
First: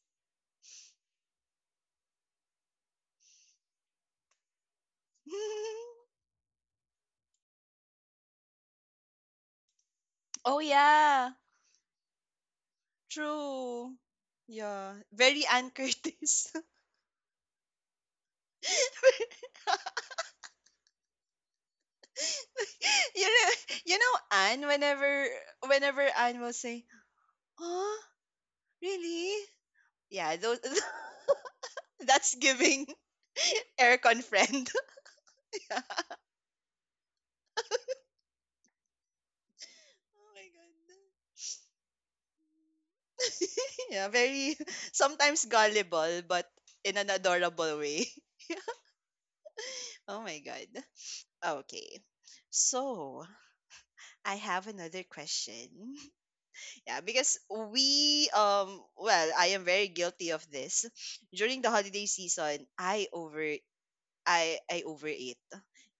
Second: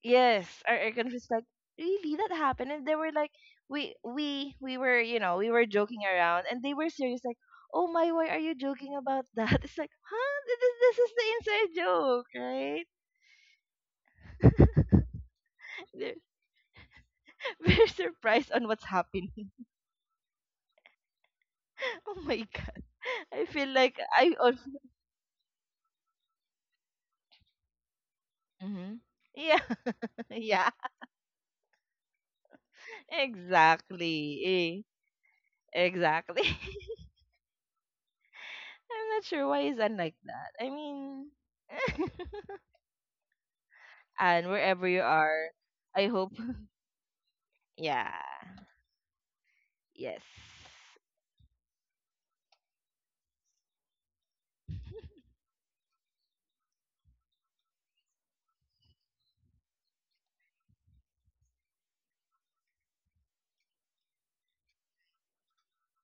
S2: yes our aircon was like really that happened and they were like we were you know we were joking around and they were serious like oh my why are you joking about that. It's like huh,
S1: Oh,
S2: this is the
S1: yeah.
S2: inside joke, right?
S1: True. Yeah. Very Ann
S2: They're,
S1: Curtis.
S2: they surprised on what's happening. Oh my god, I
S1: You
S2: feel
S1: know,
S2: like I
S1: you know
S2: on
S1: Anne whenever whenever Anne will say, "Oh,
S2: hmm, yeah.
S1: really?" Yeah,
S2: Yeah
S1: those that's giving aircon
S2: exactly,
S1: friend.
S2: exactly. I'm not sure why is Anne like that,
S1: Oh
S2: I
S1: my god.
S2: mean
S1: Yeah,
S2: and
S1: very
S2: wherever you are,
S1: sometimes
S2: I hope.
S1: gullible but in an adorable
S2: Yeah.
S1: way.
S2: Yes.
S1: Oh my god. Okay. So, I have another question. Yeah, because we well, I am very guilty of this during the holiday season. I over I overate.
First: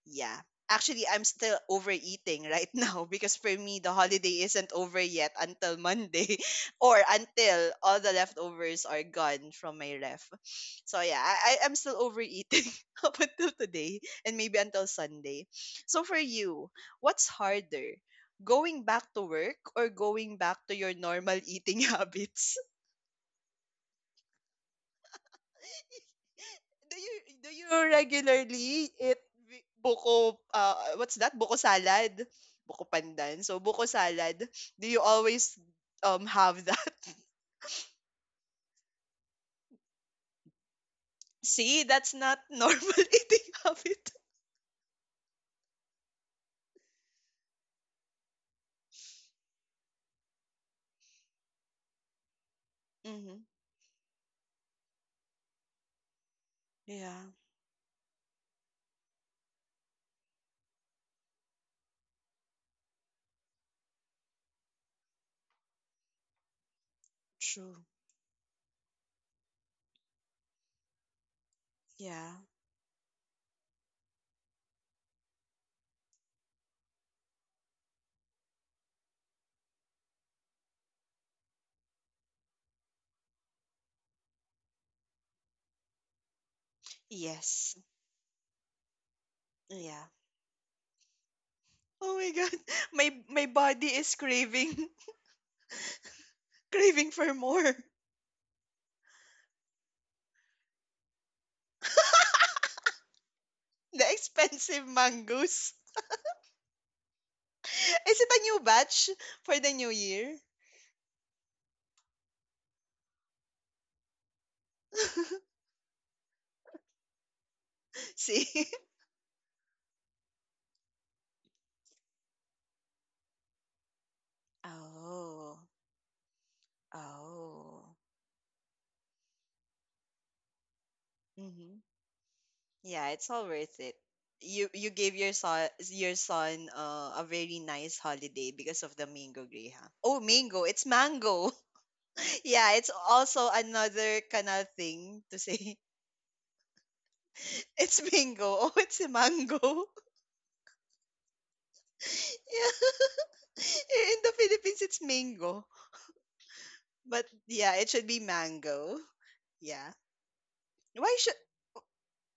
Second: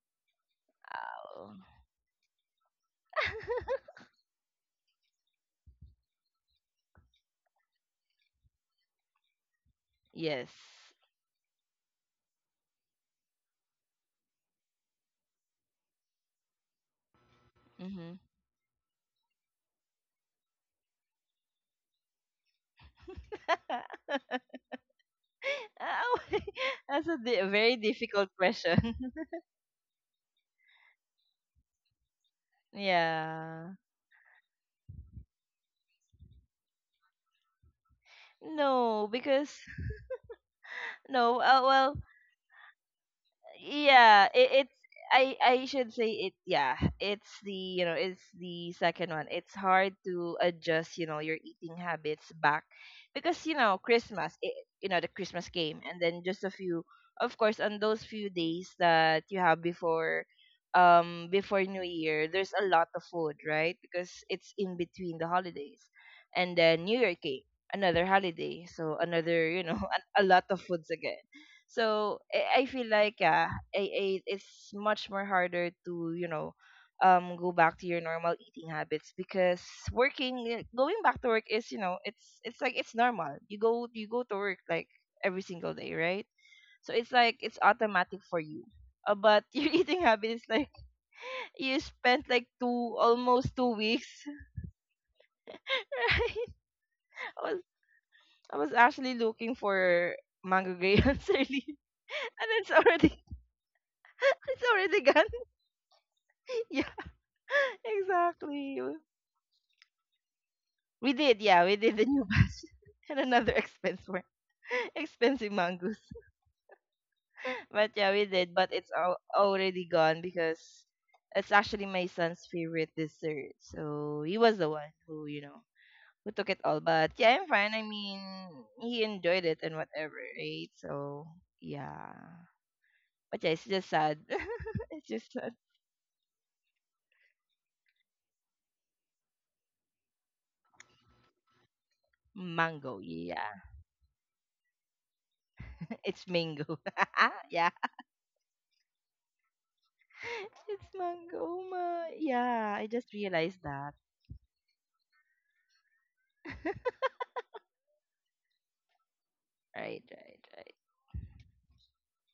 S1: Yeah. Actually, I'm
S2: Oh.
S1: still overeating right now because for me the holiday isn't over yet until Monday or until all the leftovers are gone from my ref.
S2: Yes.
S1: So yeah, I am still overeating up until today and maybe until Sunday. So for you, what's harder?
S2: Mm-hmm.
S1: Going back to work or going back to your normal eating habits?
S2: Oh,
S1: Do
S2: that's
S1: you
S2: a
S1: do you
S2: very difficult
S1: regularly eat
S2: question.
S1: buko what's that? Buko salad. Buko pandan. So
S2: Yeah.
S1: buko salad, do you always have that?
S2: No, because no.
S1: See,
S2: Well,
S1: that's not normal eating habit.
S2: yeah it, it's I should say it, yeah it's the you know it's the second one, it's hard to adjust you know your eating habits back
S1: Mm-hmm.
S2: because you know Christmas you know the Christmas came and then just a few
S1: Yeah,
S2: of course on those few days that you have before before New Year, there's a lot of food right because it's in between the holidays, and then New Year came,
S1: true.
S2: another holiday, so another you know a lot of foods again, so
S1: Yeah.
S2: I feel like yeah, it's much more harder to you know, go back to your normal eating habits because working, going back to work is you know, it's like it's normal. You go to work like every single day, right? So it's like it's
S1: Yes.
S2: automatic for you. But your
S1: Yeah.
S2: eating habit is like you
S1: Oh
S2: spent
S1: my
S2: like
S1: God.
S2: two
S1: My
S2: almost two
S1: body
S2: weeks.
S1: is craving
S2: Right?
S1: craving for
S2: I was
S1: more.
S2: I was actually looking for mango grahams early, and it's already
S1: The
S2: it's
S1: expensive
S2: already gone.
S1: mangoes.
S2: Yeah.
S1: Is it a new
S2: Exactly.
S1: batch for the new year?
S2: We did, yeah, we did the new batch and another expense for expensive mongoose. But yeah, we
S1: See?
S2: did, but it's all already gone because it's actually my son's favorite dessert. So he was the one who, you
S1: Oh,
S2: know, who took it all. But yeah, I'm fine.
S1: oh.
S2: I mean, he enjoyed it and whatever, right? So
S1: Hmm.
S2: yeah.
S1: Yeah, it's
S2: But
S1: all
S2: yeah, it's
S1: worth
S2: just
S1: it.
S2: sad.
S1: You
S2: It's
S1: gave
S2: just sad.
S1: your son a very nice holiday because of the mango greyhound. Oh, mango, it's mango. Yeah, it's
S2: Mango,
S1: also
S2: yeah.
S1: another kind of thing to say.
S2: It's mango. Yeah.
S1: It's mango. Oh, it's a mango.
S2: It's mangoma. Yeah, I just
S1: Yeah.
S2: realized that.
S1: In the Philippines, it's mango. But yeah, it should be mango. Yeah.
S2: Right, right, right.
S1: Why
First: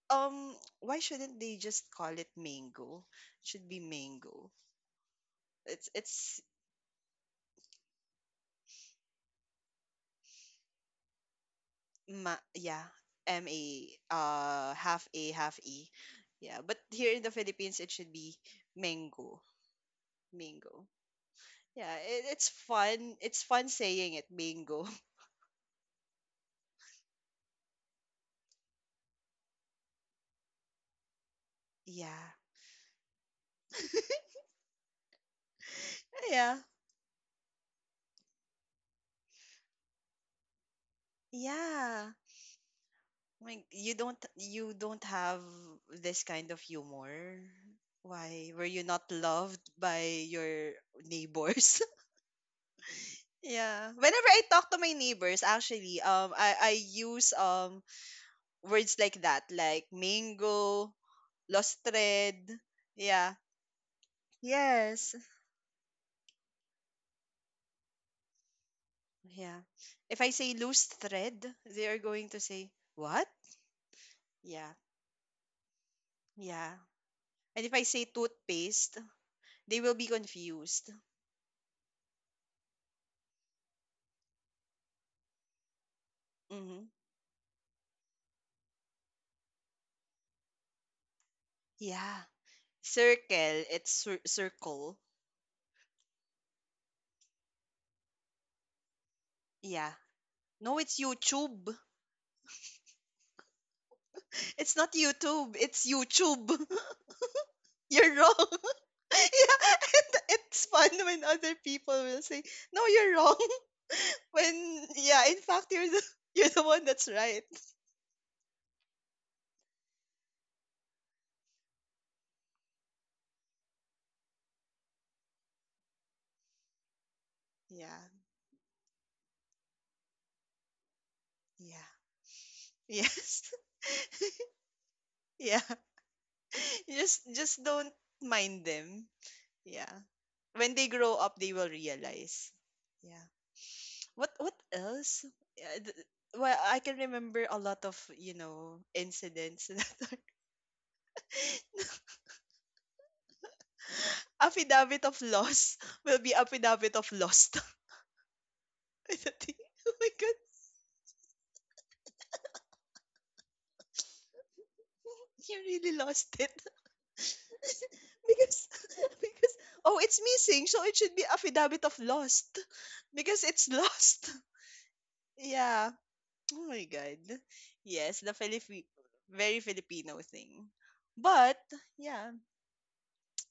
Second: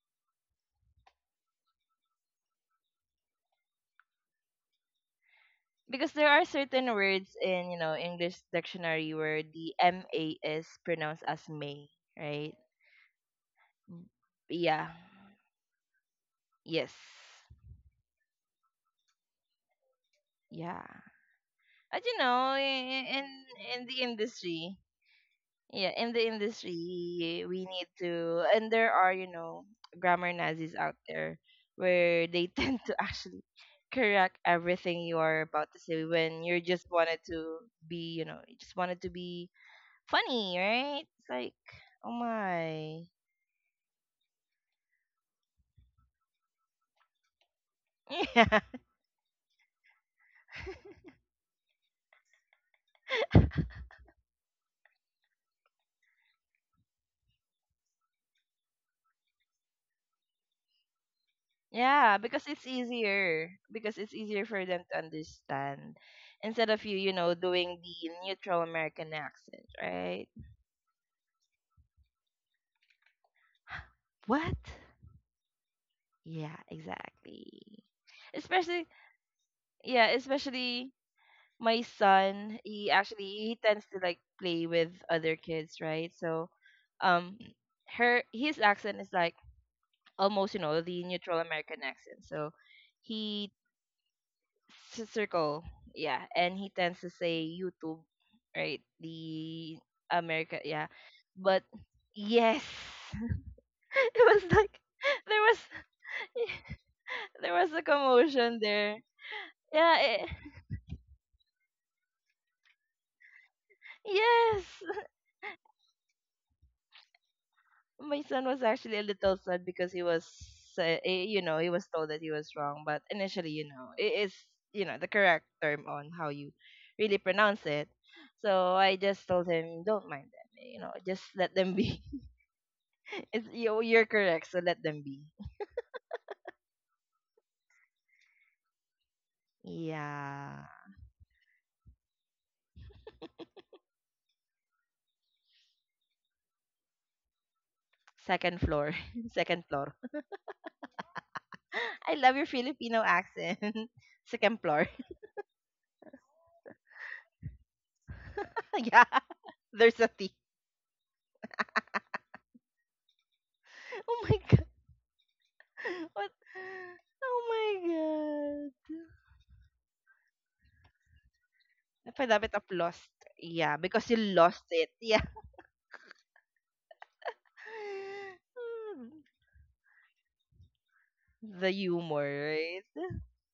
S1: Um, why shouldn't they just call it mango? It should be mango.
S2: Because there
S1: It's
S2: are certain words in, you know, English dictionary where the M A is pronounced as may,
S1: ma
S2: right?
S1: yeah, M A
S2: Mm. Yeah.
S1: half A half E. Yeah, but
S2: Yes.
S1: here in the Philippines it should be mango.
S2: Yeah.
S1: Mango. Yeah,
S2: As you
S1: it's
S2: know,
S1: fun. It's fun
S2: in the
S1: saying it
S2: industry,
S1: mango.
S2: yeah in the industry, we need to, and there are you know grammar nazis out there where
S1: Yeah.
S2: they tend to actually correct everything you are about to say when you
S1: Yeah.
S2: just wanted to be you know you just wanted to be funny, right? It's like oh
S1: Yeah.
S2: my
S1: Like you don't have this kind of humor. Why?
S2: yeah,
S1: Were you not loved by your neighbors? Yeah. Whenever I talk to my neighbors, actually, I use words like that, like mango, lost
S2: yeah because
S1: thread. Yeah.
S2: it's easier for them to
S1: Yes.
S2: understand instead of you you know doing the neutral American
S1: Yeah.
S2: accent,
S1: If
S2: right?
S1: I say loose thread, they are going to say, What?
S2: What?
S1: Yeah.
S2: Yeah,
S1: Yeah.
S2: exactly.
S1: And if I say
S2: Especially,
S1: toothpaste, they will
S2: yeah,
S1: be
S2: especially
S1: confused.
S2: my son, he actually he tends to like play with other kids, right? So,
S1: Mm-hmm.
S2: um her his accent is like almost, you know, the neutral American
S1: Yeah.
S2: accent. So,
S1: Circle,
S2: he
S1: it's circle.
S2: circle, yeah, and he tends to say YouTube, right? The
S1: Yeah.
S2: America,
S1: No,
S2: yeah.
S1: it's
S2: But
S1: YouTube.
S2: yes. It was like
S1: It's not
S2: there
S1: YouTube.
S2: was
S1: It's YouTube.
S2: there was a
S1: You're wrong.
S2: commotion there.
S1: Yeah,
S2: Yeah,
S1: and it's fun when other people will say, "No, you're wrong."
S2: yes,
S1: When yeah, in fact, you're the you're the one that's right.
S2: my son was actually a little sad because he was, you know, he was told that he was wrong. But initially, you know, it is, you know, the correct term on how you really pronounce it.
S1: Yeah,
S2: So I just told him, don't mind them, you know, just let them
S1: yeah,
S2: be. It's,
S1: yes,
S2: you're correct, so let them be.
S1: yeah. Just don't mind them. Yeah,
S2: Yeah,
S1: when they grow up, they will realize. Yeah. What else? Yeah, well, I can remember a lot of
S2: second floor, second
S1: incidents.
S2: floor.
S1: That
S2: I love your Filipino accent. Second floor.
S1: affidavit of loss will be affidavit of lost.
S2: Yeah,
S1: I don't think- oh
S2: there's a
S1: my
S2: T.
S1: god.
S2: Oh my
S1: You really
S2: what?
S1: lost it.
S2: Oh my
S1: because
S2: god.
S1: because oh it's missing, so it should be affidavit of
S2: If I love it,
S1: lost.
S2: I've lost.
S1: Because it's
S2: Yeah, because you
S1: lost.
S2: lost it. Yeah.
S1: Yeah, oh my god, yes, the very filipino thing, but
S2: The humor,
S1: yeah.
S2: right?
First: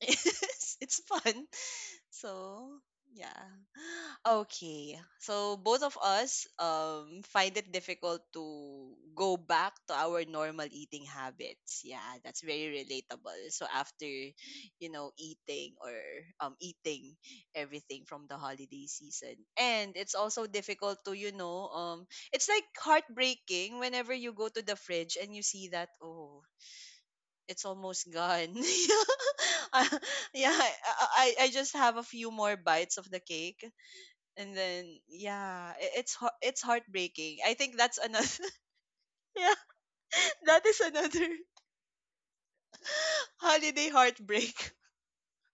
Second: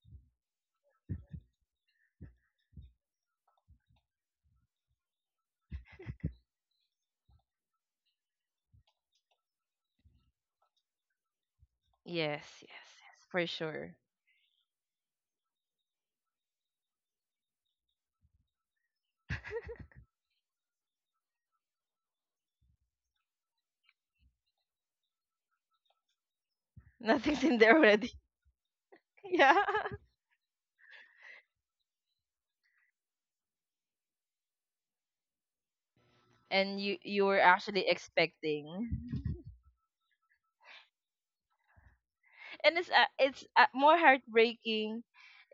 S1: It's fun. So, yeah. Okay. So both of us find it difficult to go back to our normal eating habits. Yeah, that's
S2: Yes, yes,
S1: very
S2: yes, for
S1: relatable. So
S2: sure.
S1: after, eating or eating everything from the holiday season. And it's also difficult to, it's like heartbreaking whenever you go to the fridge and you see that, oh,
S2: Nothing's in
S1: it's
S2: there
S1: almost
S2: already.
S1: gone.
S2: Yeah.
S1: Uh, yeah, I just have a few more bites of the cake, and then yeah, it's it's
S2: And you
S1: heartbreaking.
S2: were
S1: I think
S2: actually
S1: that's another.
S2: expecting.
S1: Yeah, that is another
S2: And it's
S1: holiday
S2: more
S1: heartbreak.
S2: heartbreaking.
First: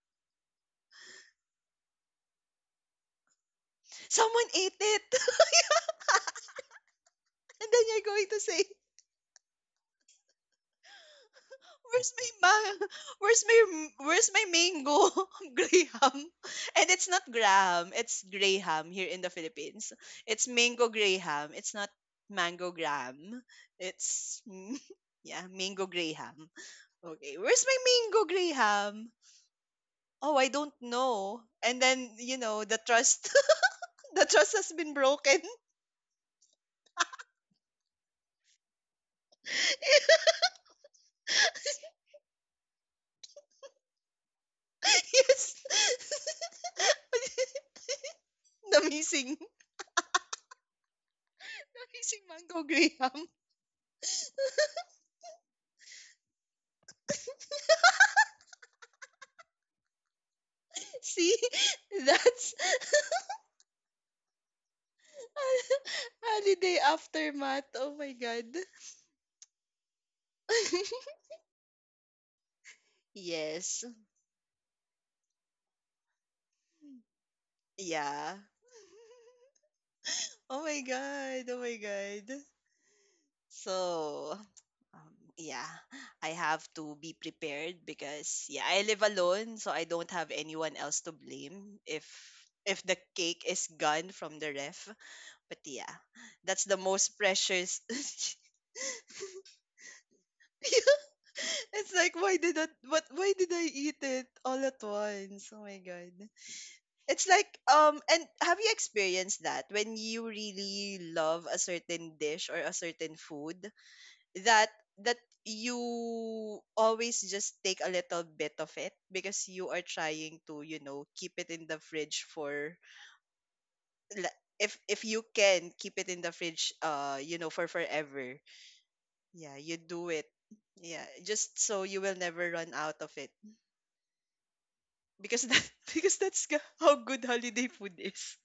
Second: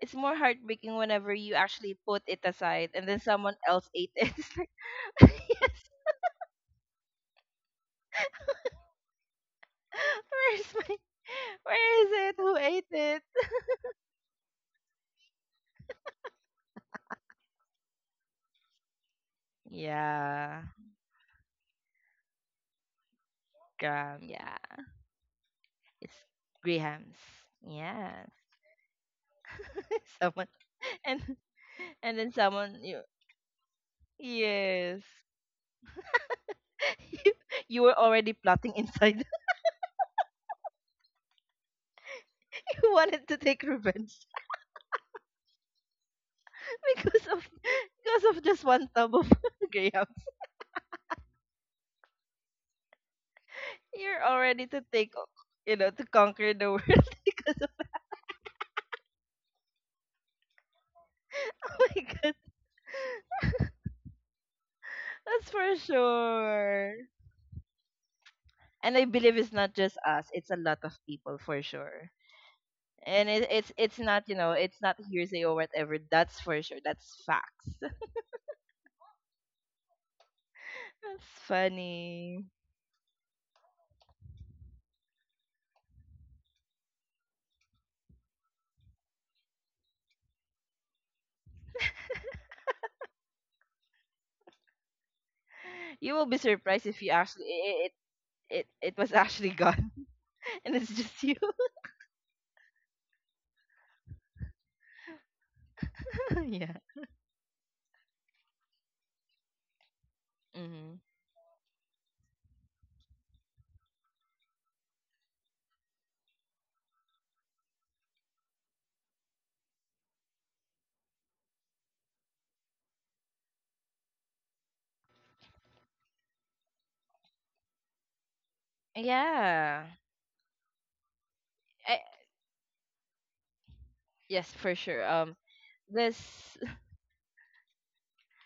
S2: It's more heartbreaking whenever you actually put it aside and then someone else ate it.
S1: Someone ate it, and then you're going to say,
S2: It's like, yes, where
S1: where's
S2: is it? Who ate it?
S1: where's my mango Graham? And it's not Graham, it's Graham here in the Philippines. It's
S2: Yeah,
S1: mango Graham. It's not mango Graham.
S2: Graham.
S1: It's
S2: Yeah,
S1: yeah, mango
S2: it's
S1: Graham.
S2: Graham's.
S1: Okay, where's my mango
S2: Yeah,
S1: Graham? Oh,
S2: someone
S1: I don't
S2: and
S1: know. And then
S2: and then
S1: you know
S2: someone
S1: the
S2: you
S1: trust, the trust has been
S2: yes
S1: broken.
S2: you, you were already plotting inside. You wanted to take revenge
S1: Yes.
S2: because of because of just
S1: the
S2: one tub of
S1: missing the
S2: Graham.
S1: missing mango Graham.
S2: You're already to take o- You know, to conquer the world because of,
S1: See,
S2: oh my god,
S1: that's
S2: that's for
S1: holiday
S2: sure.
S1: aftermath. Oh my god.
S2: And I believe it's not just us; it's a lot of people for sure. And it, it's
S1: Yes.
S2: it's not, you know, it's not hearsay or whatever. That's for sure, that's facts. That's
S1: Yeah. Oh my god. Oh my god.
S2: funny.
S1: So, yeah, I have to be prepared because yeah, I live alone, so I don't have anyone else to blame if the cake is gone from the ref. But yeah,
S2: You will be
S1: that's the
S2: surprised if you
S1: most
S2: actually
S1: precious.
S2: it it, it, it was actually gone and it's just you.
S1: It's like, why did that what why did I eat it all at once? Oh my god.
S2: Yeah.
S1: It's like and have you experienced that when you
S2: Hmm.
S1: really love a certain dish or a certain food that that you always just take a little bit of it because you are trying to, you know, keep it in the fridge for if you can keep it in the fridge you know for forever, yeah, you
S2: Yeah.
S1: do it. Yeah, just so
S2: I,
S1: you will never run out of it.
S2: yes, for sure.
S1: Because that because that's
S2: This.
S1: how good holiday food is.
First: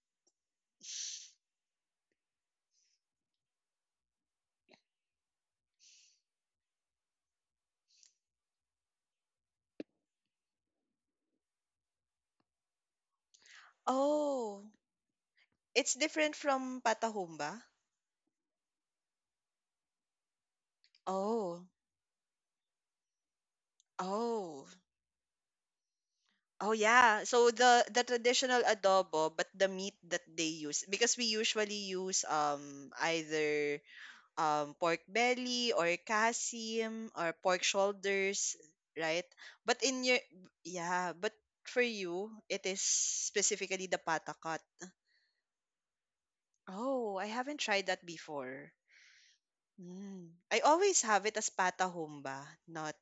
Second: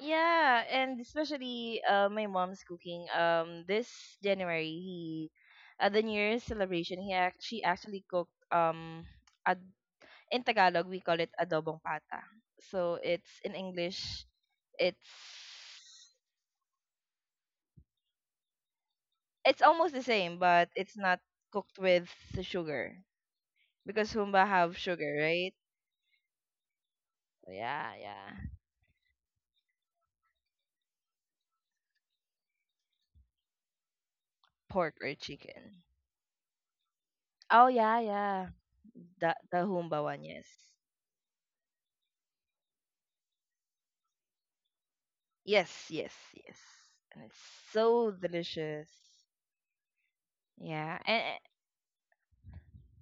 S2: Yeah, and especially my mom's cooking. This January, he— at the New Year's celebration, she actually cooked, a in Tagalog we call it adobong pata. So, it's in English,
S1: Oh,
S2: it's
S1: it's different from patahumba.
S2: it's almost the same, but it's not
S1: Oh,
S2: cooked with the sugar because humba
S1: oh,
S2: have sugar, right?
S1: oh yeah. So the
S2: Yeah,
S1: the
S2: yeah.
S1: traditional adobo, but the meat that they use, because we usually use either
S2: Pork
S1: pork
S2: or
S1: belly
S2: chicken.
S1: or kasim or pork
S2: Oh yeah, yeah.
S1: shoulders, right?
S2: The
S1: But
S2: humba
S1: in your,
S2: one, yes.
S1: yeah, but for you, it is specifically the patakot.
S2: Yes, yes, yes.
S1: Oh,
S2: And
S1: I
S2: it's
S1: haven't tried that
S2: so
S1: before.
S2: delicious.
S1: Mm. I
S2: Yeah.
S1: always
S2: And
S1: have it as patahumba, not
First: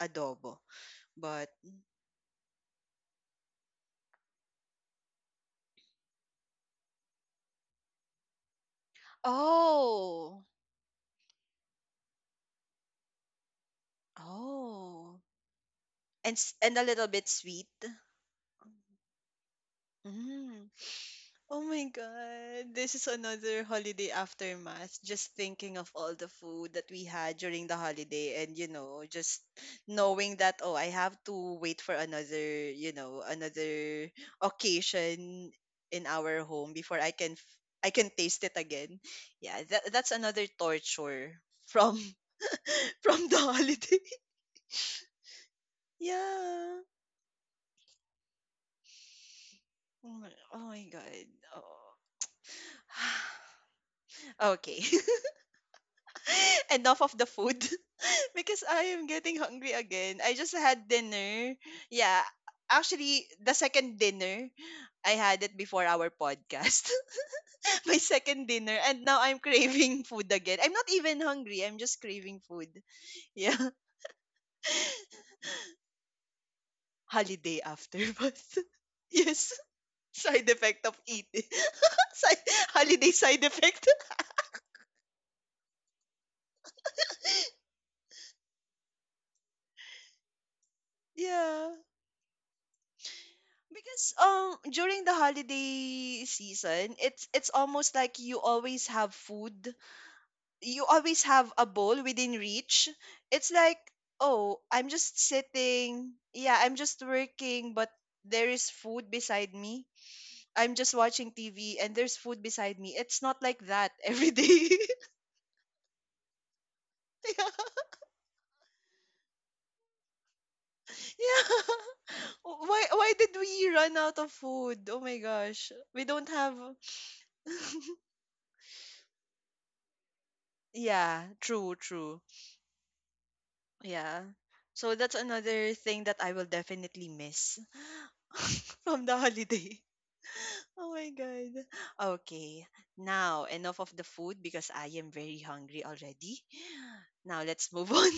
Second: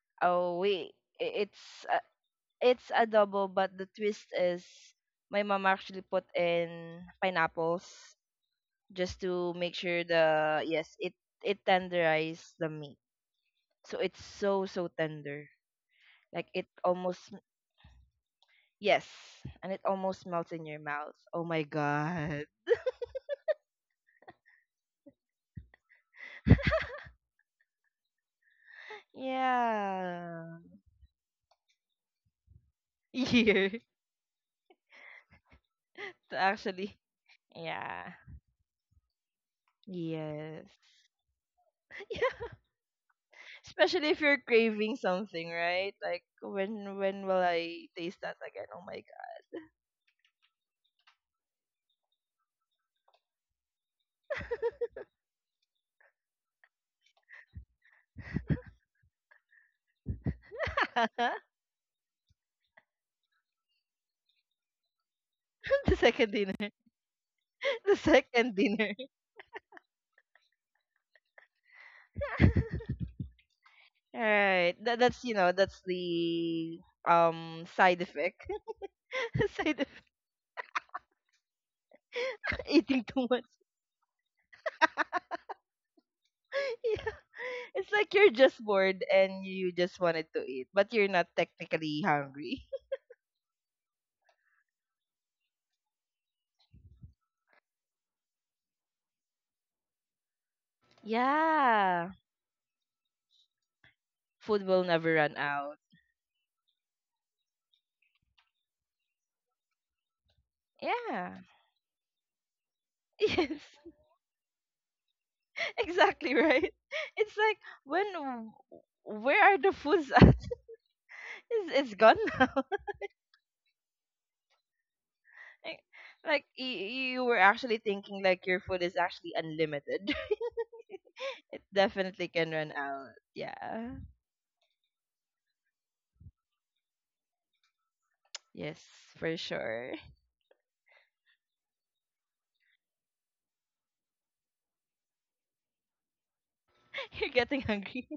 S1: adobo.
S2: oh wait,
S1: But,
S2: it's— it's adobo, but the twist is my mom actually put in pineapples just to make sure
S1: oh,
S2: the— yes, it— it tenderize the meat. So it's so so
S1: oh.
S2: tender.
S1: And,
S2: Like it
S1: and a little
S2: almost—
S1: bit sweet.
S2: yes, and it almost melts in
S1: Mm.
S2: your mouth. Oh
S1: Oh
S2: my
S1: my
S2: god.
S1: God. This is another holiday aftermath. Just thinking of all the food that we had during the holiday and, you know, just knowing that,
S2: Yeah.
S1: oh, I have to wait for another, you know,
S2: Here
S1: another occasion in
S2: to
S1: our home
S2: actually.
S1: before I can
S2: Yeah.
S1: taste it again. Yeah, that's another
S2: Yes.
S1: torture from
S2: Yeah.
S1: from the holiday.
S2: Especially if you're craving something, right? Like
S1: Yeah.
S2: when— when will I taste that again? Oh my
S1: Oh my God. Oh. Okay. Enough of the food because I am getting hungry again. I just had
S2: god.
S1: dinner. Yeah, actually, the second dinner, I had it before
S2: The
S1: our
S2: second dinner.
S1: podcast.
S2: The
S1: My second
S2: second
S1: dinner,
S2: dinner.
S1: and now I'm craving food again. I'm not even hungry, I'm just craving food. Yeah,
S2: All right, that's, you know, that's the
S1: holiday
S2: side effect.
S1: afterbirth. Yes,
S2: Side effect.
S1: side effect of eating. Side,
S2: Eating
S1: holiday
S2: too
S1: side
S2: much.
S1: effect.
S2: Yeah, it's like you're just bored and you just wanted to eat but you're not
S1: Yeah.
S2: technically hungry.
S1: Because during the holiday season, it's almost like you always have food. You always have a bowl
S2: Yeah,
S1: within reach. It's like, oh,
S2: food will
S1: I'm
S2: never
S1: just
S2: run out.
S1: sitting. Yeah, I'm just working, but there is food beside me. I'm just watching
S2: Yeah.
S1: TV and there's food beside me. It's not
S2: Yes.
S1: like that every day.
S2: Exactly, right. It's
S1: Yeah.
S2: like when where are the foods at?
S1: Yeah.
S2: It's gone now.
S1: Why did we run out of food? Oh my gosh.
S2: like,
S1: We don't
S2: like
S1: have.
S2: you were actually thinking like your food is actually unlimited.
S1: Yeah,
S2: It
S1: true, true.
S2: definitely can run out. Yeah.
S1: Yeah. So that's another thing that I will definitely miss
S2: Yes,
S1: from the
S2: for
S1: holiday.
S2: sure.
S1: Oh my god. Okay. Now, enough of the food because I am very hungry already.
S2: You're
S1: Now
S2: getting
S1: let's move
S2: hungry.
S1: on.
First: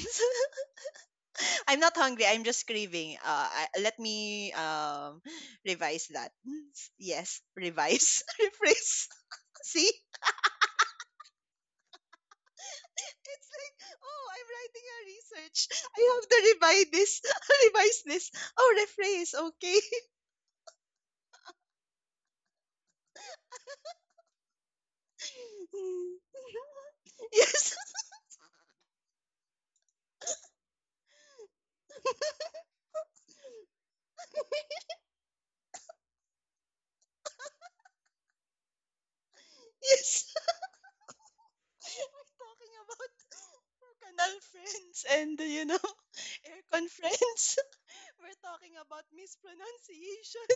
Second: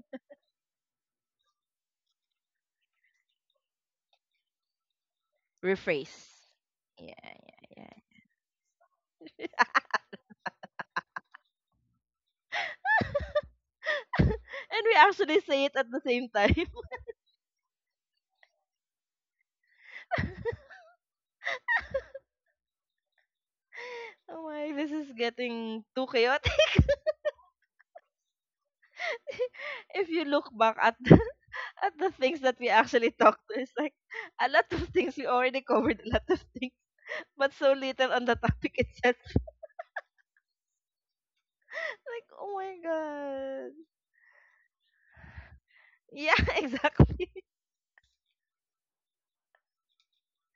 S1: I'm not hungry, I'm just craving. Let me revise
S2: Rephrase.
S1: that.
S2: Yeah,
S1: Yes,
S2: yeah, yeah.
S1: revise. Rephrase. See? It's like, oh, I'm
S2: And
S1: writing
S2: we
S1: a
S2: actually
S1: research.
S2: say it at the
S1: I
S2: same
S1: have to
S2: time.
S1: revise this. Revise this. Oh, rephrase. Okay.
S2: Oh my, this is getting too chaotic.
S1: Yes.
S2: If you look back at the, at the things that we actually talked to, it's like a lot of things we already covered, a lot of things, but so little on the topic itself.
S1: Yes.
S2: Like,
S1: We're
S2: oh
S1: talking
S2: my
S1: about
S2: god.
S1: canal friends and, you know,
S2: Yeah,
S1: aircon
S2: exactly.
S1: friends. We're talking about mispronunciation.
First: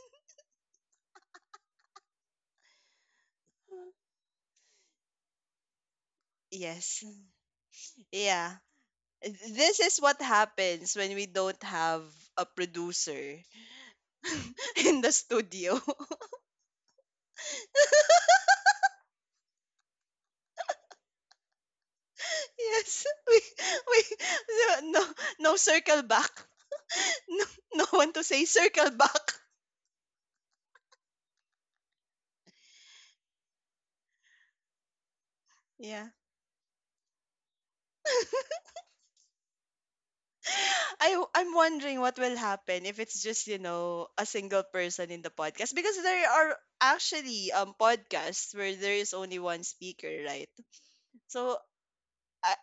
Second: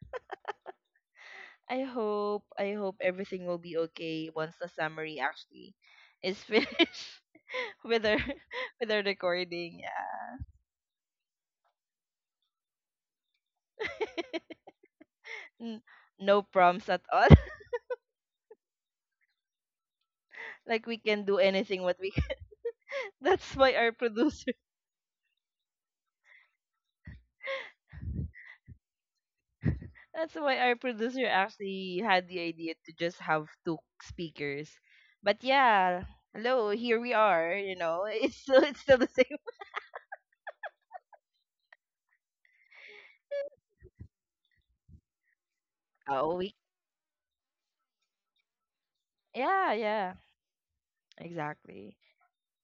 S2: I hope— I hope everything will be okay once the summary actually is
S1: Yes.
S2: finished with our
S1: Yeah.
S2: with our recording.
S1: This is what
S2: Yeah.
S1: happens when we don't have a producer in the studio.
S2: N- no prompts at all. Like we can do anything what we can.
S1: Yes, we
S2: That's why our
S1: we
S2: producer—
S1: no no no circle back. No, no one to say circle back.
S2: that's why our producer actually had the idea to just have two speakers. But yeah,
S1: Yeah.
S2: hello, here we are, you know. It's still— it's still the same.
S1: I I'm wondering what will happen if it's just you know a single person in the podcast, because there
S2: Oh,
S1: are
S2: we—
S1: actually podcasts where there is only one
S2: yeah,
S1: speaker,
S2: yeah.
S1: right? So
S2: Exactly.
S1: I,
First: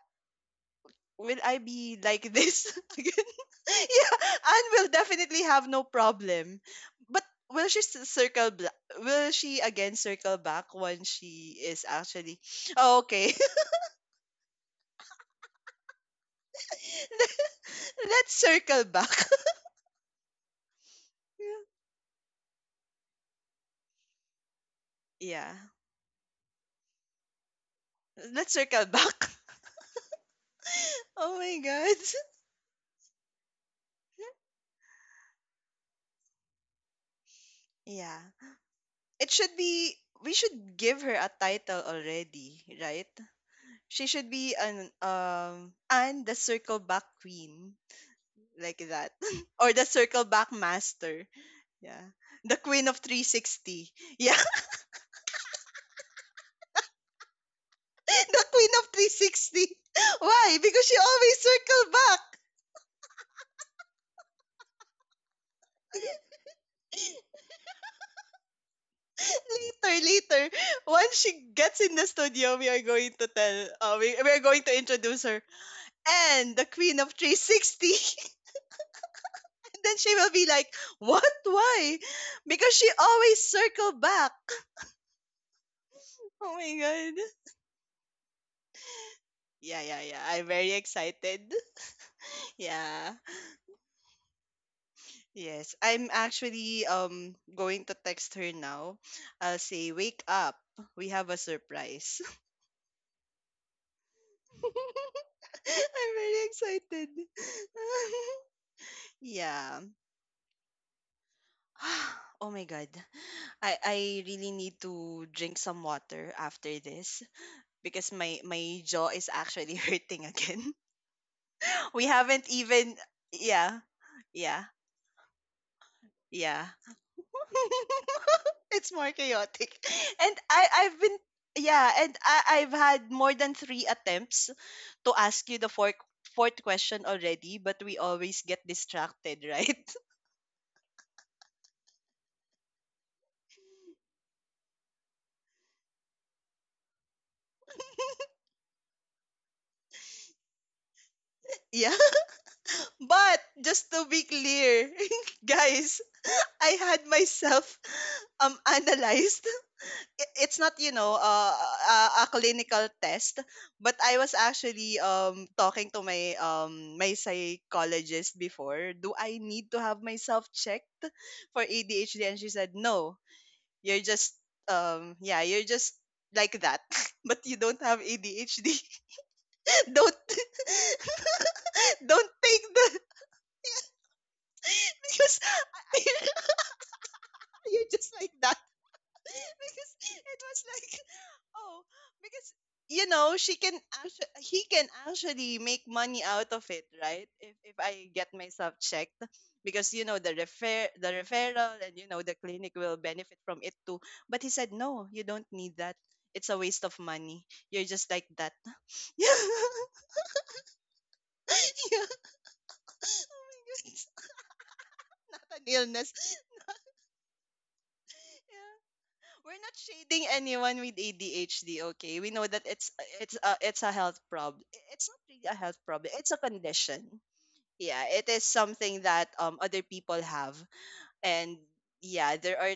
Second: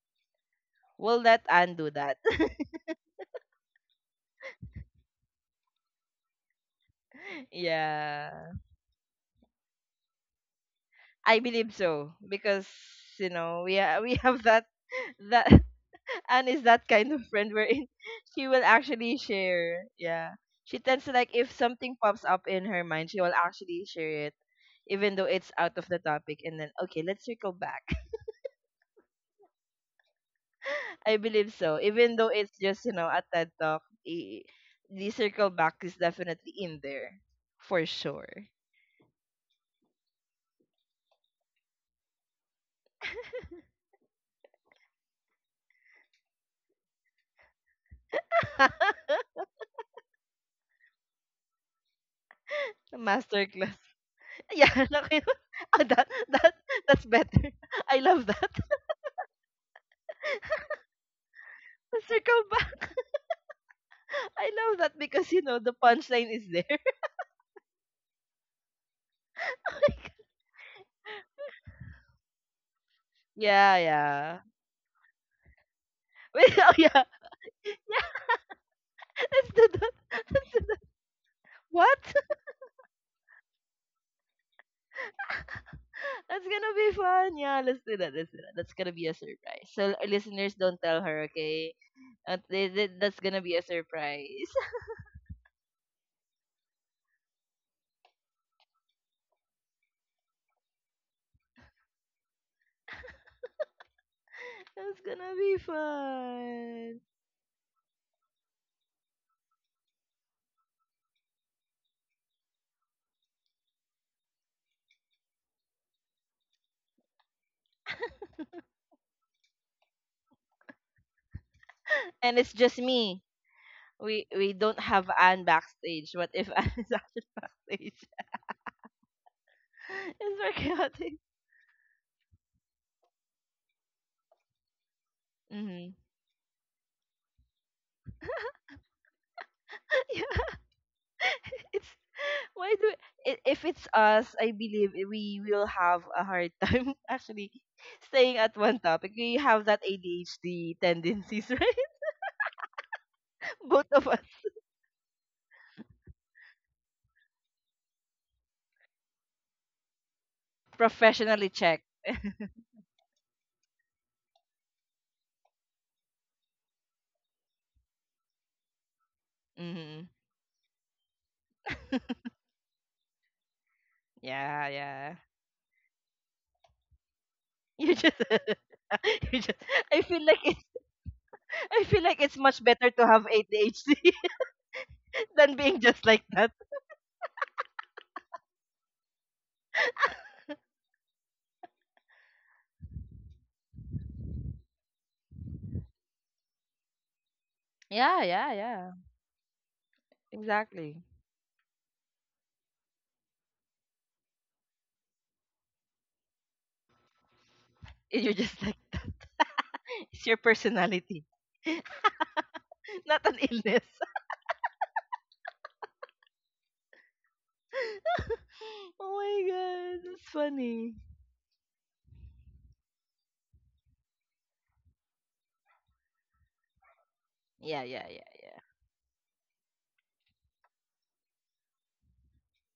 S2: Will
S1: will
S2: that
S1: I
S2: undo
S1: be
S2: that?
S1: like this again? Yeah, Anne will definitely have no problem, but will
S2: Yeah,
S1: circle? Will she again circle back when
S2: I
S1: she
S2: believe
S1: is
S2: so
S1: actually?
S2: because,
S1: Oh,
S2: you
S1: okay,
S2: know, we have that that Anne is that kind of friend wherein
S1: let's
S2: she will
S1: circle
S2: actually
S1: back.
S2: share. Yeah, she tends to— like if something pops up in her mind, she will actually share it, even though
S1: Yeah,
S2: it's out of the topic. And then okay, let's circle back.
S1: let's circle back.
S2: I
S1: Oh
S2: believe
S1: my
S2: so,
S1: god.
S2: even though it's just, you know, a TED talk. i- The circle back is definitely in there for
S1: Yeah.
S2: sure.
S1: It should be, we should give her a title already, right? She should be an and the circle back queen, like that, or the circle back master. Yeah. The queen of
S2: Masterclass.
S1: 360. Yeah.
S2: Yeah, naki— oh, that that's better. I love
S1: The
S2: that.
S1: queen of 360. Why? Because she always circle back.
S2: Circle back. I love that because, you know, the punchline is there.
S1: Later, later, once she gets in the studio, we are going to tell,
S2: Yeah,
S1: we are
S2: yeah.
S1: going to introduce her
S2: Wait,
S1: and the
S2: oh yeah,
S1: queen of 360.
S2: yeah. Let's do
S1: And
S2: that.
S1: then she will be like, what? Why?
S2: What?
S1: Because she always circle back.
S2: That's
S1: Oh my
S2: gonna be
S1: god.
S2: fun. Yeah, let's do that. Let's do that. That's gonna be a surprise.
S1: Yeah,
S2: So
S1: yeah,
S2: our
S1: yeah. I'm
S2: listeners,
S1: very
S2: don't tell her,
S1: excited.
S2: okay?
S1: Yeah.
S2: That's gonna be a surprise.
S1: Yes. I'm actually going to text her now. I'll say, wake up. We have a surprise.
S2: That's gonna be
S1: I'm very
S2: fun.
S1: excited. Yeah. Oh my god. I really need to drink some water after this, because my jaw is actually hurting again. We
S2: And
S1: haven't
S2: it's just
S1: even
S2: me.
S1: yeah,
S2: We— we
S1: yeah,
S2: don't have Anne backstage. What if
S1: yeah.
S2: Anne is actually backstage?
S1: It's more chaotic. And
S2: It's
S1: I
S2: very
S1: I've
S2: chaotic.
S1: been yeah, and I've had more than 3 attempts to ask you the
S2: Mm-hmm.
S1: fourth question already, but we always get distracted, right?
S2: Yeah, it's— why do— if it's us, I believe we will have a hard time actually staying at one topic. We have that ADHD tendencies, right?
S1: Yeah. But
S2: Both
S1: just to
S2: of us
S1: be clear, guys, I had myself analyzed. I It's not, you know,
S2: professionally checked.
S1: a, a clinical test, but I was actually talking to my psychologist before. Do I need to have
S2: Mm-hmm.
S1: myself checked for ADHD? And she said, no, you're just
S2: Yeah, yeah.
S1: yeah, you're just like that, but you don't
S2: You
S1: have
S2: just,
S1: ADHD.
S2: you just. I
S1: Don't
S2: feel like it. I feel like
S1: don't
S2: it's much
S1: take
S2: better
S1: the
S2: to have ADHD
S1: because
S2: than being just like that.
S1: you're just like that. Because it was like, oh, because you know she can actually he can actually make money out of it, right? If I
S2: Yeah,
S1: get
S2: yeah,
S1: myself
S2: yeah.
S1: checked, because you know
S2: Exactly.
S1: the referral and you know the clinic will benefit from it too. But he said no, you don't need that. It's a waste of money. You're just like
S2: You're
S1: that.
S2: just like.
S1: Yeah.
S2: It's your personality.
S1: Yeah. Oh my
S2: Not an
S1: God,
S2: illness.
S1: it's not an illness.
S2: Oh my
S1: We're not
S2: god, that's
S1: shading anyone
S2: funny.
S1: with ADHD, okay? We know that it's it's a health problem. It's not really a health problem. It's a condition.
S2: Yeah, yeah,
S1: Yeah, it is something that other people have, and yeah, there are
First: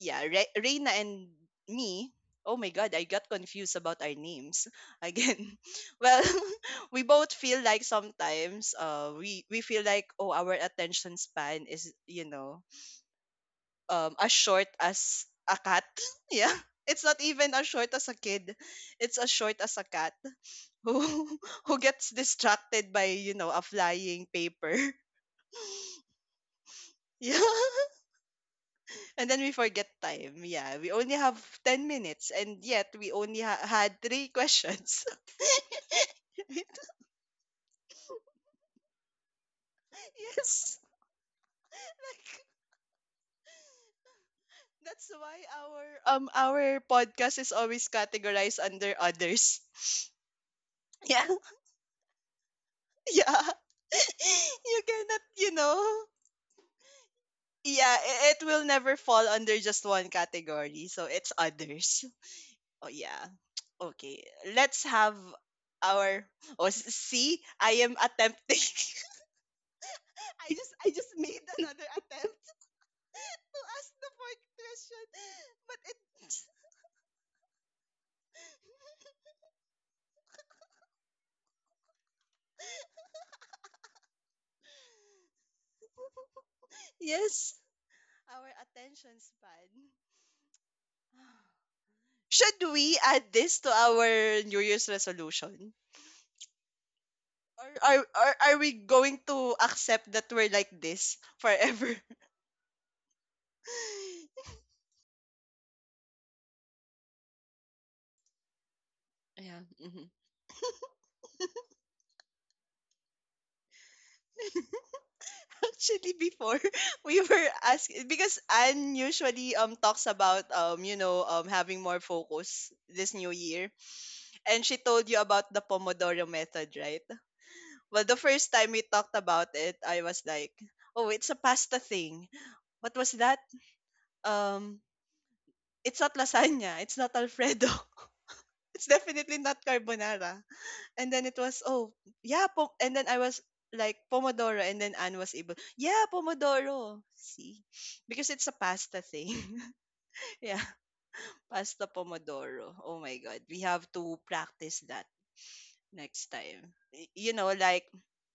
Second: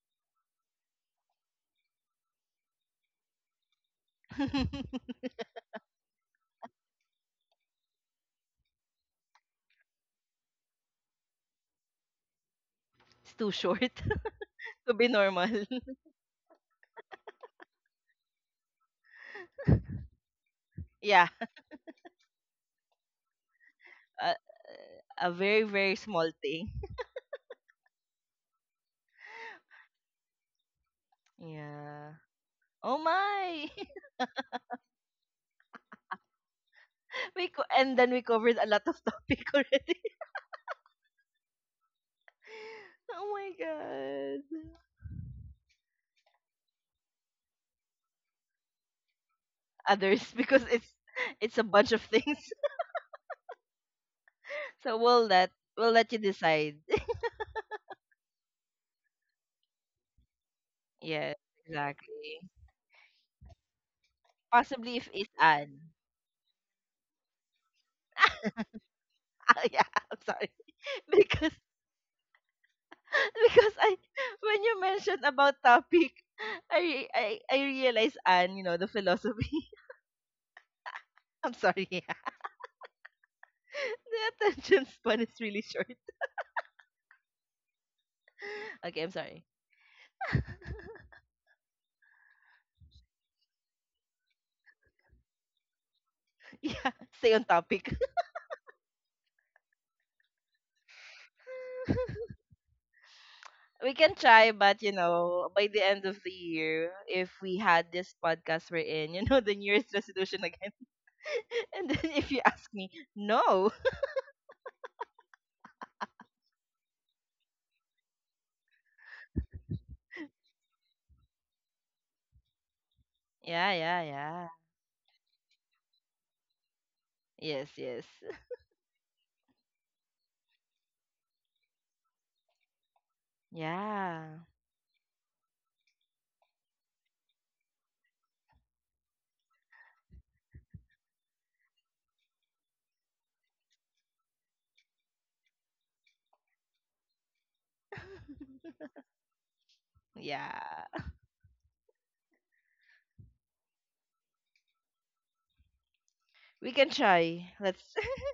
S1: yeah Reina and me. Oh my God, I got confused about our
S2: yeah.
S1: names again. Well, we both feel like sometimes we feel like oh our attention span is you know
S2: It's too short
S1: as short
S2: to be
S1: as
S2: normal.
S1: a cat. Yeah. It's not even as short as a kid. It's as short as a cat who
S2: Yeah,
S1: who gets distracted by, you know, a flying
S2: a,
S1: paper.
S2: a very very small thing.
S1: Yeah. And then we forget time. Yeah. We only have 10
S2: Yeah.
S1: minutes and yet
S2: Oh
S1: we only
S2: my.
S1: had three questions.
S2: And then we covered a lot of topic already.
S1: Yes. Like
S2: Oh my god.
S1: that's why our podcast is always categorized under others.
S2: Others because it's—
S1: Yeah.
S2: it's a bunch of things.
S1: Yeah. You
S2: So
S1: cannot,
S2: we'll
S1: you
S2: let— we'll
S1: know.
S2: let you decide.
S1: Yeah, it will never fall under just one category. So it's
S2: Yes,
S1: others.
S2: exactly.
S1: Oh yeah. Okay. Let's
S2: Possibly if
S1: have
S2: it's Anne.
S1: our see, I am attempting.
S2: Ah, yeah, I'm sorry.
S1: I just made
S2: Because
S1: another attempt to
S2: because
S1: ask
S2: I—
S1: the fourth
S2: when you
S1: question.
S2: mentioned about
S1: But it
S2: topic, I re- I realize Anne, you know, the philosophy. I'm sorry. Yeah. The attention span is really short.
S1: Yes, our
S2: Okay, I'm
S1: attention
S2: sorry.
S1: span. Should we add this to our New Year's resolution?
S2: Yeah, stay on
S1: Are,
S2: topic.
S1: are, are, are we going to accept that we're like this forever?
S2: We can try, but you know, by the end of the year, if we had this podcast we're in, you know, the
S1: Yeah.
S2: New Year's
S1: Mhm.
S2: resolution again. And then if you ask me, no.
S1: Actually, before we were asking because Anne usually talks about having more focus this new year,
S2: Yeah, yeah, yeah.
S1: and she told you about the Pomodoro method, right?
S2: Yes,
S1: Well,
S2: yes.
S1: the first time we talked about it, I was like, oh, it's a pasta thing. What was that?
S2: Yeah.
S1: Um, it's not lasagna. It's not Alfredo. It's definitely not carbonara. And then it was, oh, yeah, po and then I was like Pomodoro, and then Anne was able, yeah, Pomodoro. See? Because it's a pasta thing. Yeah.
S2: Yeah.
S1: Pasta Pomodoro. Oh my God, we have to practice that next
S2: We
S1: time.
S2: can
S1: You
S2: try.
S1: know, like,
S2: Let's.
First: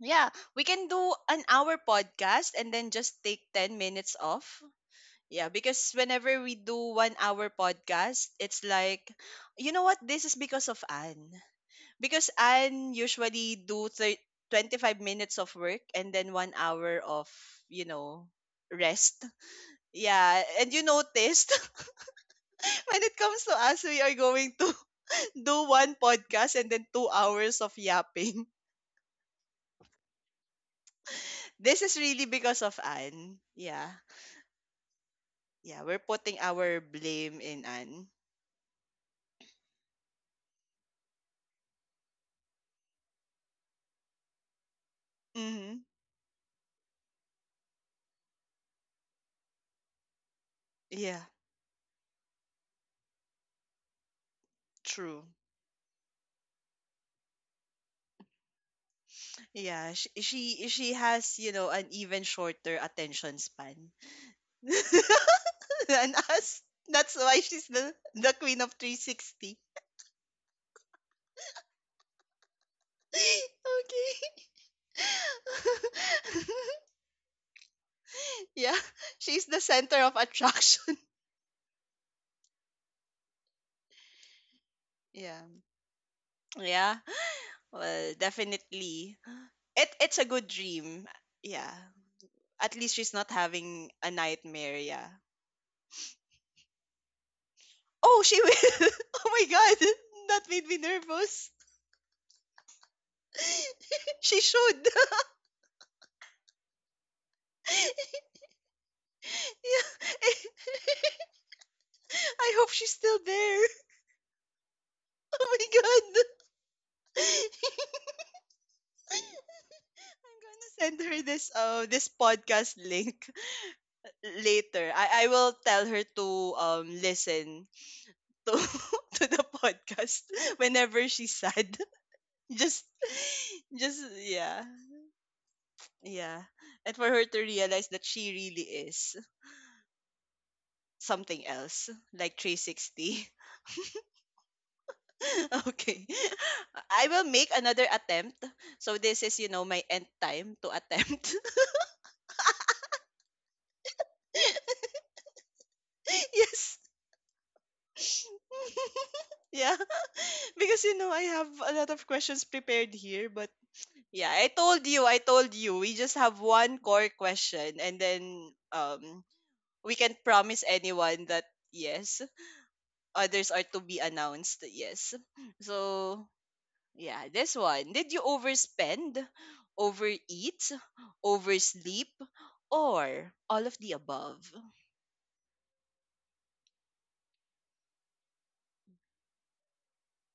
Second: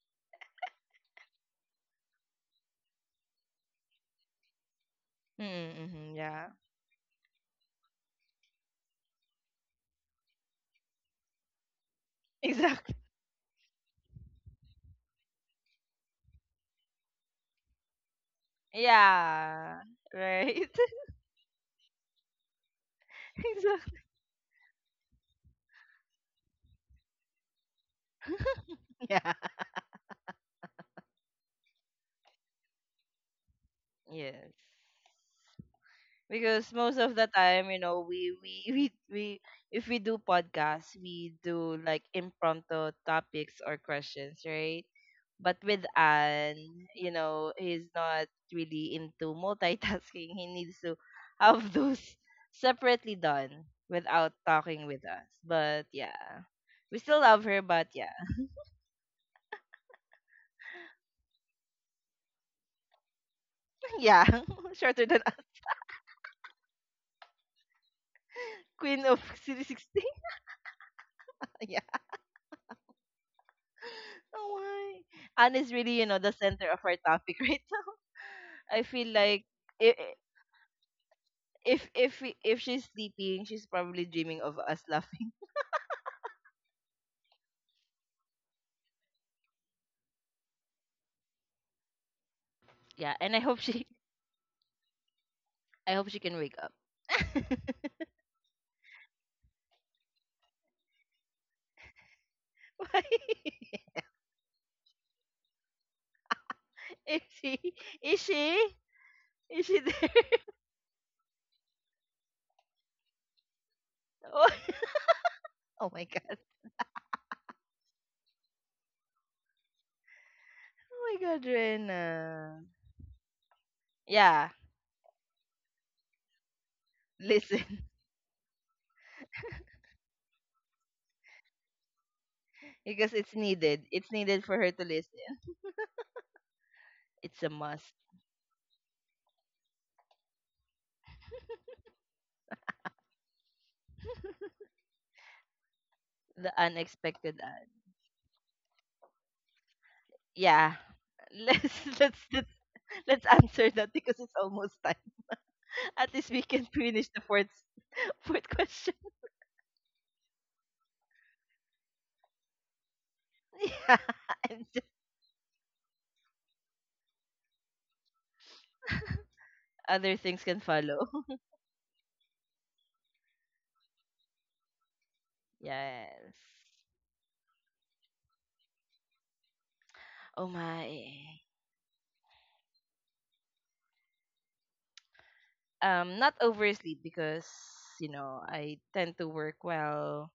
S1: yeah, we can do an hour podcast and then just take 10 minutes off. Yeah, because
S2: Mm-hmm,
S1: whenever
S2: yeah.
S1: we do 1 hour podcast, it's like, you know what? This is because of Anne. Because
S2: Exactly.
S1: Anne usually do 25 minutes of work and then 1 hour of, you know, rest.
S2: Yeah.
S1: Yeah,
S2: Right.
S1: and you noticed when it comes to us,
S2: Exactly.
S1: we are going to do one podcast and then 2 hours of yapping.
S2: Yeah.
S1: This is really because of Anne. Yeah.
S2: Yes.
S1: Yeah, we're putting
S2: Because
S1: our
S2: most of the
S1: blame in
S2: time, you know,
S1: Anne.
S2: we we if we do podcasts, we do like impromptu topics or questions, right? But with
S1: Mm-hmm.
S2: Anne, you know, he's not really into multitasking. He needs to
S1: Yeah,
S2: have those separately done without talking with
S1: true.
S2: us. But yeah. We still love her, but yeah.
S1: Yeah, she has, you know, an even shorter attention span.
S2: Yeah. Shorter than—
S1: And us. That's why she's the queen of
S2: Queen of
S1: 360.
S2: City 16? Yeah.
S1: Okay.
S2: Oh, why? Anne is really, you know, the center of our topic right now.
S1: Yeah,
S2: I feel like
S1: she's the center
S2: if—
S1: of attraction.
S2: if if she's sleeping, she's probably dreaming of us laughing.
S1: Yeah. Yeah. Well, definitely. It's a good dream. Yeah. At least she's
S2: Yeah,
S1: not
S2: and I hope she—
S1: having a nightmare, yeah.
S2: I hope she can wake up.
S1: Oh, she will. Oh my god. That made me nervous.
S2: Why?
S1: She should.
S2: Is she? Is she? Is she there?
S1: Yeah. I hope she's still there.
S2: Oh,
S1: Oh my
S2: oh my
S1: god.
S2: god.
S1: I'm gonna send
S2: Oh
S1: her
S2: my god,
S1: this this
S2: Rena.
S1: podcast link
S2: Yeah,
S1: later. I will tell her to listen
S2: listen.
S1: to to the podcast whenever she's sad. Just
S2: Because it's needed.
S1: just
S2: It's needed for
S1: yeah.
S2: her to listen.
S1: Yeah. And for her to
S2: It's a
S1: realize
S2: must.
S1: that she really is something else, like 360. Okay.
S2: The
S1: I will
S2: unexpected—
S1: make another attempt. So this is, you know, my end time to
S2: yeah.
S1: attempt.
S2: Let's let's— let's answer that because it's almost time. At least we can
S1: Yes.
S2: finish the fourth fourth question.
S1: Yeah. Because you know, I have a lot of questions prepared here, but
S2: Yeah.
S1: yeah,
S2: And
S1: I told you, we just have one core question and then we can't
S2: other things can
S1: promise
S2: follow.
S1: anyone that yes, others are to be announced, yes. So,
S2: Yes.
S1: yeah, this one. Did you overspend,
S2: Oh
S1: overeat,
S2: my.
S1: oversleep, or all of the above?
S2: Not oversleep because, you know, I tend to work well.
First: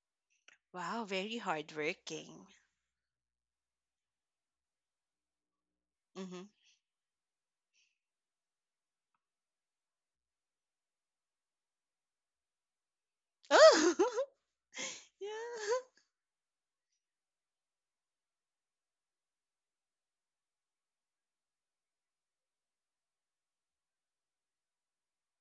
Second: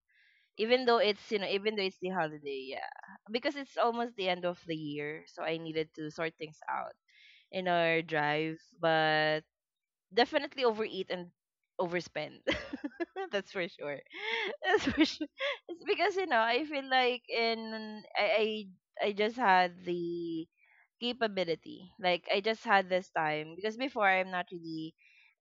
S2: Even though
S1: Wow,
S2: it's, you
S1: very
S2: know, even though it's the
S1: hardworking.
S2: holiday, yeah. Because it's almost the end of the year, so I needed to sort
S1: Mhm.
S2: things out in our drive, but definitely overeat and overspend. That's for
S1: Oh.
S2: sure. That's for sure.
S1: Yeah.
S2: It's because you know I feel like— I just had the capability. Like I just had this time because before I'm not really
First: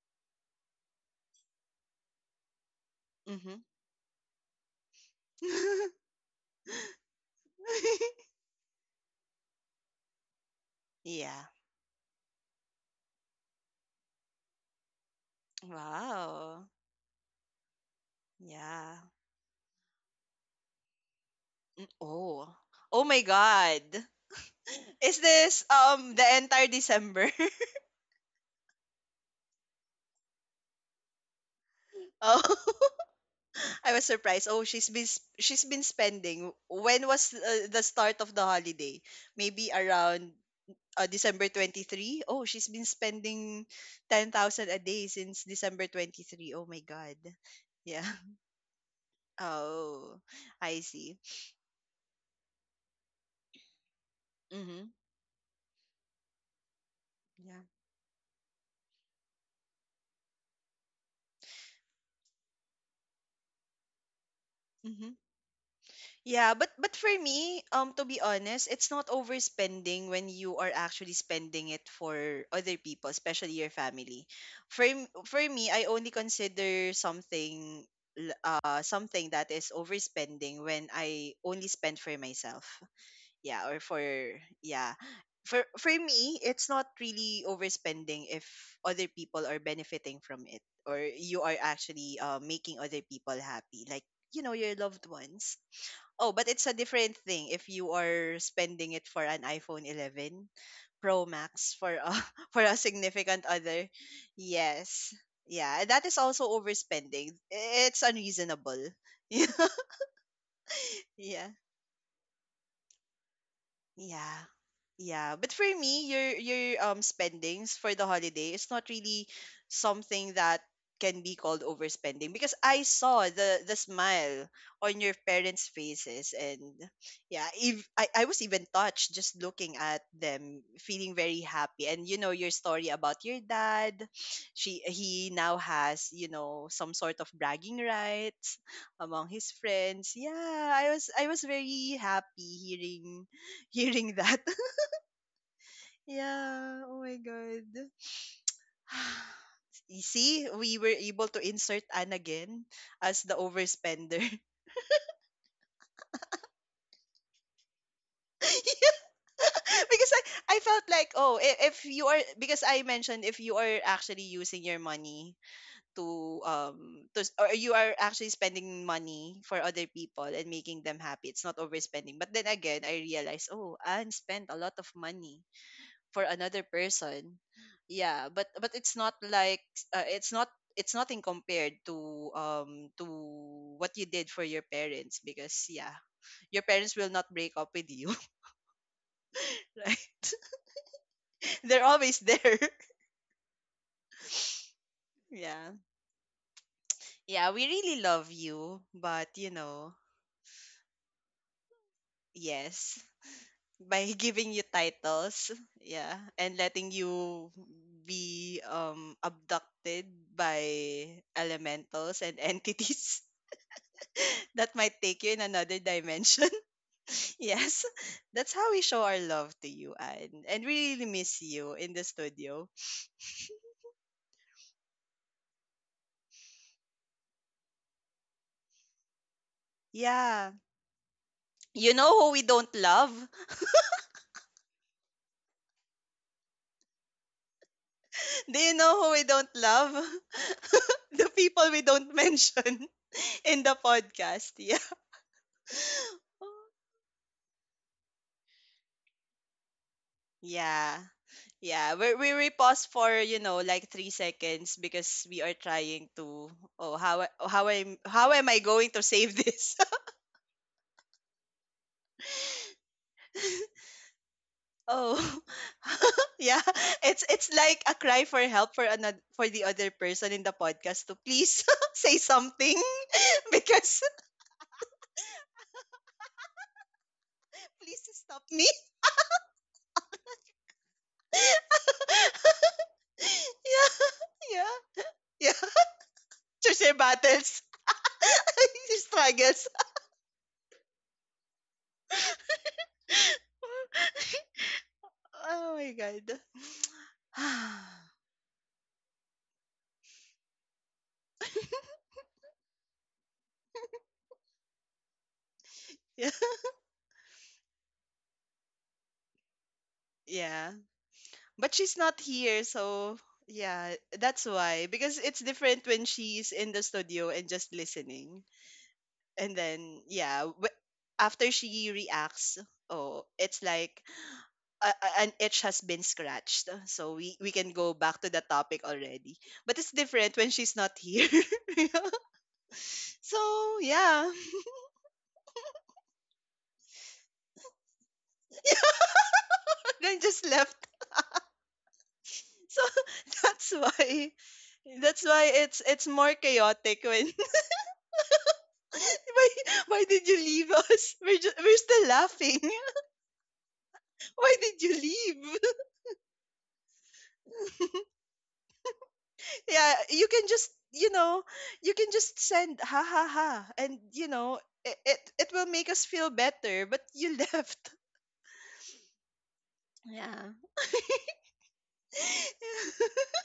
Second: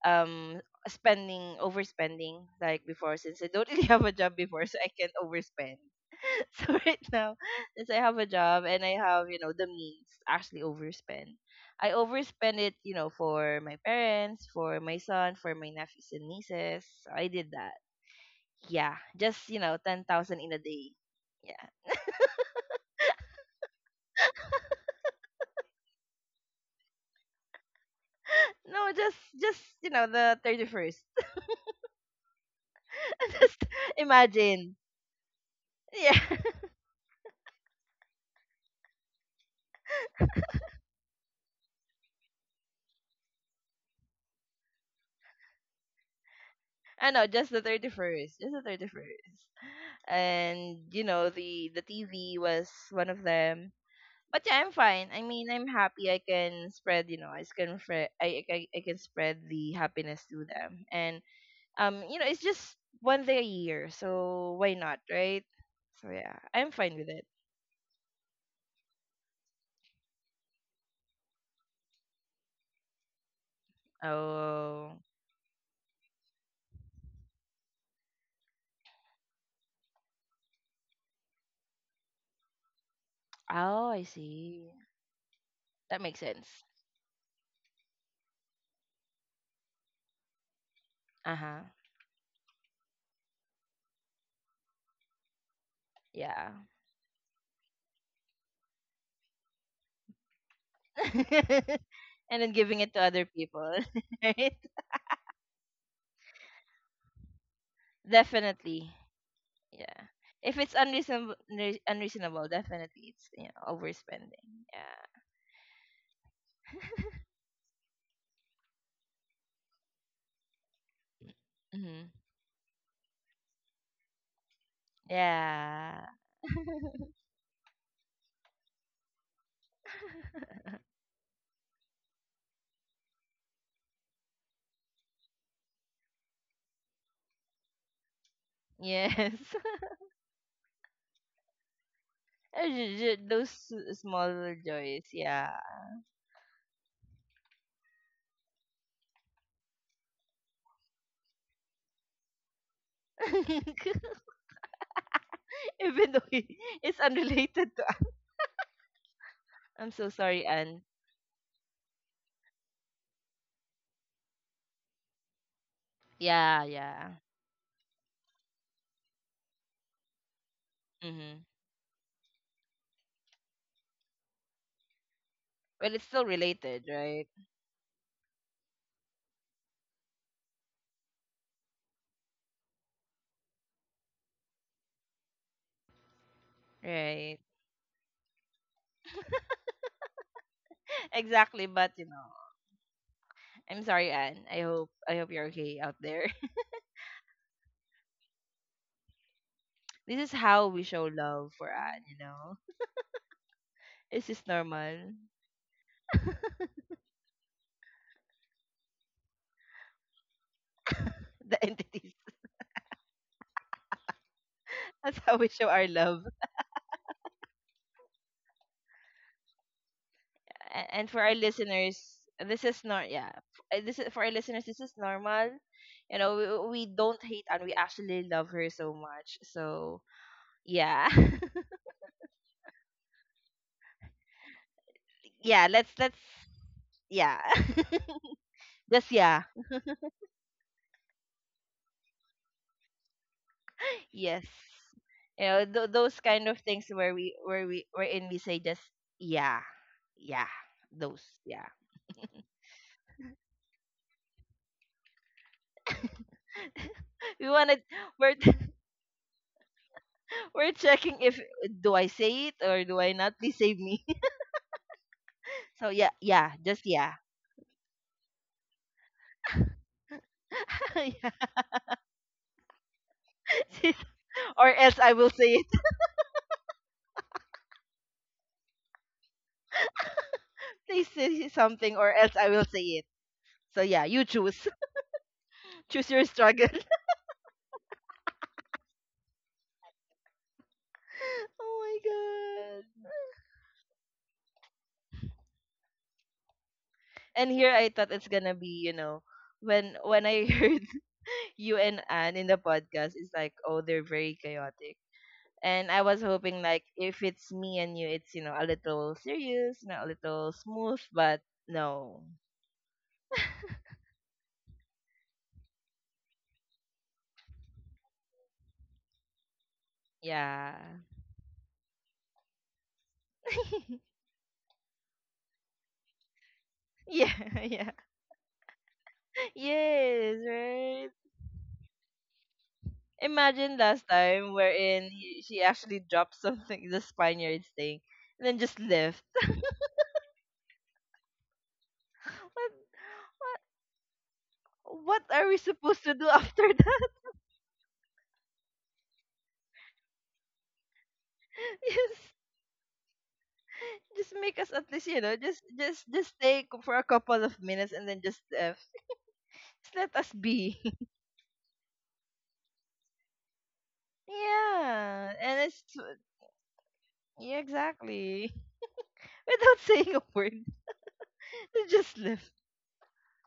S2: um spending— overspending like before since I
S1: Mhm.
S2: don't really have a job before, so I can overspend. So right now, since I have a job and I have, you know, the means to actually overspend,
S1: Yeah.
S2: I overspend it, you know, for my parents, for my son, for my nephews and
S1: Wow.
S2: nieces. So, I did that.
S1: Yeah.
S2: Yeah, just, you know, 10,000 in a day. Yeah,
S1: Mm. Oh. Oh my God. Is this the entire December?
S2: no, just, you know, the 31st.
S1: Oh,
S2: Just
S1: I was surprised. Oh,
S2: imagine.
S1: she's been
S2: Yeah,
S1: spending. When was the start of the holiday? Maybe around December 23. Oh, she's been spending 10,000 a day since December 23. Oh my
S2: I
S1: God.
S2: know, just the thirty
S1: Yeah.
S2: first, just the 31st.
S1: Oh, I
S2: And you
S1: see.
S2: know, the TV was one of them, but yeah, I'm
S1: Mhm.
S2: fine. I mean, I'm happy. I can spread, you know, I
S1: Yeah.
S2: can fre- I, I I can spread the happiness to them, and you know, it's just one day a year, so why not,
S1: Mm-hmm.
S2: right? So yeah,
S1: Yeah,
S2: I'm fine
S1: but
S2: with
S1: for
S2: it.
S1: me, to be honest, it's not overspending when you are actually spending it for other people, especially your family. For
S2: Oh,
S1: m- for me, I only consider something something that is overspending when I only spend for myself. Yeah, or
S2: oh,
S1: for
S2: I see.
S1: yeah. For
S2: That makes
S1: me,
S2: sense.
S1: it's not really overspending if other people are benefiting from it or
S2: Uh
S1: you are
S2: huh.
S1: actually making other people happy, like you know your loved ones. Oh, but
S2: Yeah.
S1: it's a different thing if you are spending it for an iPhone 11 Pro Max for a
S2: And then
S1: for
S2: giving
S1: a
S2: it to other
S1: significant
S2: people,
S1: other.
S2: right?
S1: Yes. Yeah, that is also overspending. It's unreasonable.
S2: Definitely. Yeah. If it's unreasonable,
S1: Yeah.
S2: unreasonable, definitely it's, you know,
S1: Yeah.
S2: overspending. Yeah.
S1: Yeah, but for me, your spendings for the holiday is not really something that can be called
S2: Hmm.
S1: overspending, because I saw the smile on your parents'
S2: Yeah.
S1: faces, and yeah, if I was even touched just looking at them, feeling very happy. And you know your story about your dad. She he now has, you know, some sort of bragging rights among
S2: Yes.
S1: his friends. Yeah, I was very happy hearing
S2: Those
S1: hearing that.
S2: small joys, yeah.
S1: Yeah. Oh my god. You see, we were able to insert Anne again as the overspender.
S2: Even though it's unrelated to. I'm so
S1: Because I,
S2: sorry,
S1: I
S2: Anne.
S1: felt like, oh, if you are, because I mentioned if you are actually using your money to
S2: Yeah, yeah.
S1: or you are actually spending money for other people and making them happy,
S2: Mm-hmm.
S1: it's not overspending. But then again I realized, oh, Anne spent a lot of money
S2: Well, it's still
S1: for another
S2: related, right?
S1: person. Yeah, but it's not like, it's not, it's nothing compared to what you did for your parents, because yeah, your parents will not
S2: Right.
S1: break up with you. Right,
S2: Exactly,
S1: they're
S2: but you
S1: always
S2: know,
S1: there.
S2: I'm sorry, Anne. I hope— I hope you're
S1: Yeah,
S2: okay out there.
S1: yeah, we really love you, but you know,
S2: This is how we show love for Anne. You know,
S1: yes, by
S2: it's just
S1: giving you
S2: normal.
S1: titles, yeah, and letting you be abducted by
S2: The entities.
S1: elementals and entities that might
S2: That's
S1: take you
S2: how
S1: in
S2: we show
S1: another
S2: our love.
S1: dimension. Yes, that's how we show our love to you, Anne. And we
S2: a-
S1: really
S2: and for our
S1: miss you in the
S2: listeners, this
S1: studio.
S2: is not— yeah. This is for our listeners. This is normal. You know, we don't hate and we actually love her so much. So
S1: Yeah.
S2: yeah,
S1: You know who we don't love?
S2: yeah. Let's— let's yeah.
S1: Do you know
S2: Just
S1: who we
S2: yeah.
S1: don't love? The people we don't mention in the
S2: Yes.
S1: podcast. Yeah.
S2: You know those kind of things where we wherein we say just yeah, yeah.
S1: Yeah.
S2: Those yeah.
S1: Yeah, we pause for you know like 3 seconds because we are trying to, oh, how
S2: We wanna—
S1: how
S2: we're
S1: am I going to save this.
S2: we're checking if— do I say it or do I not? Please save me.
S1: Oh,
S2: So yeah, yeah,
S1: yeah.
S2: just yeah.
S1: It's like a cry for help for another for the other person in the podcast to
S2: Yeah.
S1: please say something. Because
S2: Or else I will say it.
S1: please stop me.
S2: Please say something, or else I will say it. So
S1: Yeah,
S2: yeah, you choose.
S1: yeah, yeah.
S2: Choose your struggle.
S1: Choose your battles, your struggles.
S2: Oh my god.
S1: Oh my god.
S2: And here I thought it's gonna be, you know, when— when I heard you and Anne in the podcast, it's like, oh, they're very chaotic. And I was
S1: Yeah.
S2: hoping like if it's me and you, it's, you know, a little serious, you know, a little
S1: Yeah.
S2: smooth, but
S1: But she's not
S2: no.
S1: here, so yeah, that's why, because it's different when she's in the studio and just listening, and then yeah
S2: Yeah.
S1: after she reacts, oh it's like an itch has been scratched, so we
S2: Yeah,
S1: can
S2: yeah.
S1: go back to the topic already. But it's different
S2: Yes,
S1: when she's not
S2: right.
S1: here. So
S2: Imagine last
S1: yeah,
S2: time wherein he, she actually dropped something, the Spaniards thing, and then just left.
S1: then just left,
S2: What,
S1: so that's why,
S2: what
S1: that's
S2: are
S1: why
S2: we supposed
S1: it's
S2: to do
S1: more
S2: after
S1: chaotic
S2: that?
S1: when Why, why did you leave us? We're, we're still
S2: Yes,
S1: laughing.
S2: just
S1: Why
S2: make us
S1: did
S2: at
S1: you
S2: least, you know,
S1: leave?
S2: just stay c- for a couple of minutes and then just left. Just
S1: Yeah,
S2: let
S1: you
S2: us
S1: can just,
S2: be.
S1: you know, you can just send ha ha ha. And, you know, it,
S2: Yeah,
S1: it, it
S2: and
S1: will
S2: it's—
S1: make us feel better. But you
S2: yeah,
S1: left.
S2: exactly without saying a
S1: Yeah.
S2: word, they just left.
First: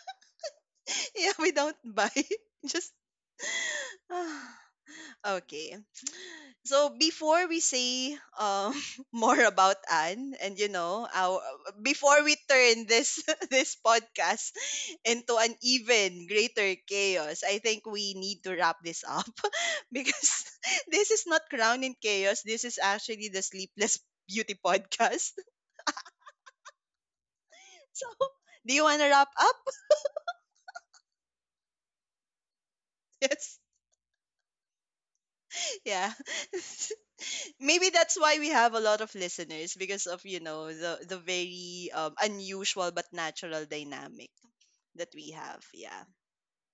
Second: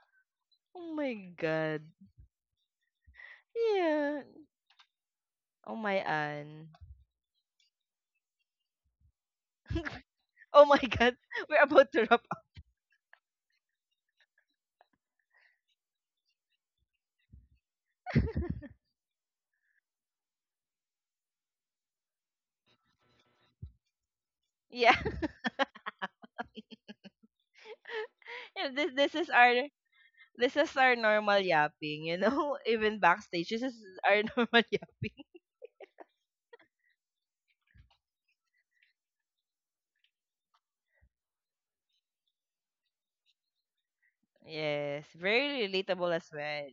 S2: Oh my
S1: Yeah, we don't
S2: god.
S1: buy. Just,
S2: Yeah.
S1: ah. Okay.
S2: Oh my an.
S1: So before we say more about Anne and
S2: Oh
S1: you
S2: my
S1: know
S2: god.
S1: our
S2: We're about to
S1: before
S2: wrap
S1: we
S2: up.
S1: turn this this podcast into an even greater chaos, I think we need to wrap this up because this is not Crown in Chaos. This is actually the Sleepless Beauty
S2: Yeah.
S1: podcast. So
S2: Yeah,
S1: do you
S2: this
S1: want to
S2: this
S1: wrap
S2: is our—
S1: up?
S2: this is our normal yapping, you know, even backstage.
S1: Yes.
S2: This is our normal yapping.
S1: Yeah. Maybe that's why we have a lot of listeners because of you know the very unusual but natural dynamic
S2: Yes,
S1: that we have.
S2: very
S1: Yeah.
S2: relatable as well.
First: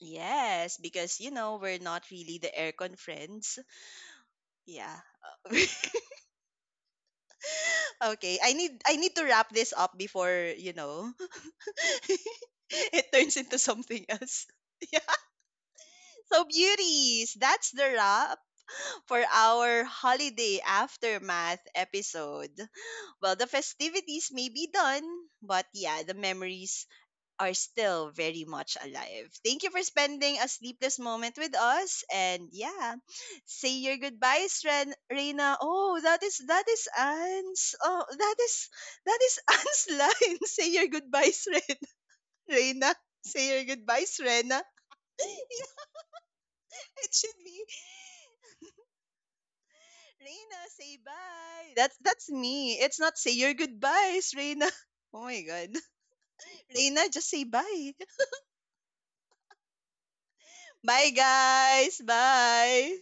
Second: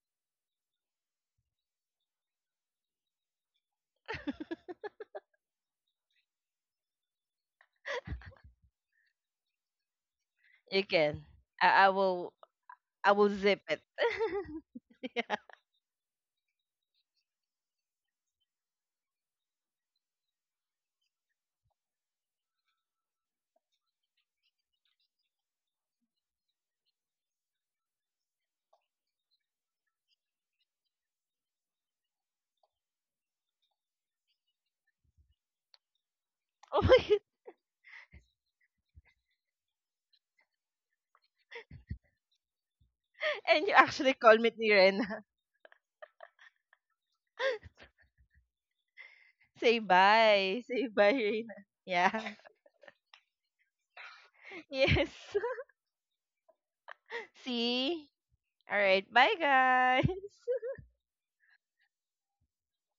S1: Yes, because you know we're not really the aircon friends. Yeah. Okay, I need to wrap this up before, you
S2: You
S1: know,
S2: can. I will.
S1: it
S2: I will
S1: turns into
S2: zip it.
S1: something else. Yeah.
S2: Yeah.
S1: So beauties, that's the wrap for our holiday aftermath episode. Well, the festivities may be done, but yeah, the memories are still very much alive. Thank you for spending a sleepless moment with us. And yeah, say your goodbyes, Reina. Oh, that
S2: Oh
S1: is
S2: my god.
S1: Anne's. Oh, that is Anne's line. Say your goodbyes, Reina. Say
S2: And you
S1: your
S2: actually
S1: goodbyes,
S2: call me
S1: Rena.
S2: Rena.
S1: Yeah, it should be
S2: Say
S1: Reina.
S2: bye. Say
S1: Say
S2: bye, Rena.
S1: bye.
S2: Yeah.
S1: That's me. It's not say your goodbyes, Reina.
S2: Yes.
S1: Oh my god. Reina, just say bye.
S2: See? Alright. Bye guys.
S1: Bye guys. Bye.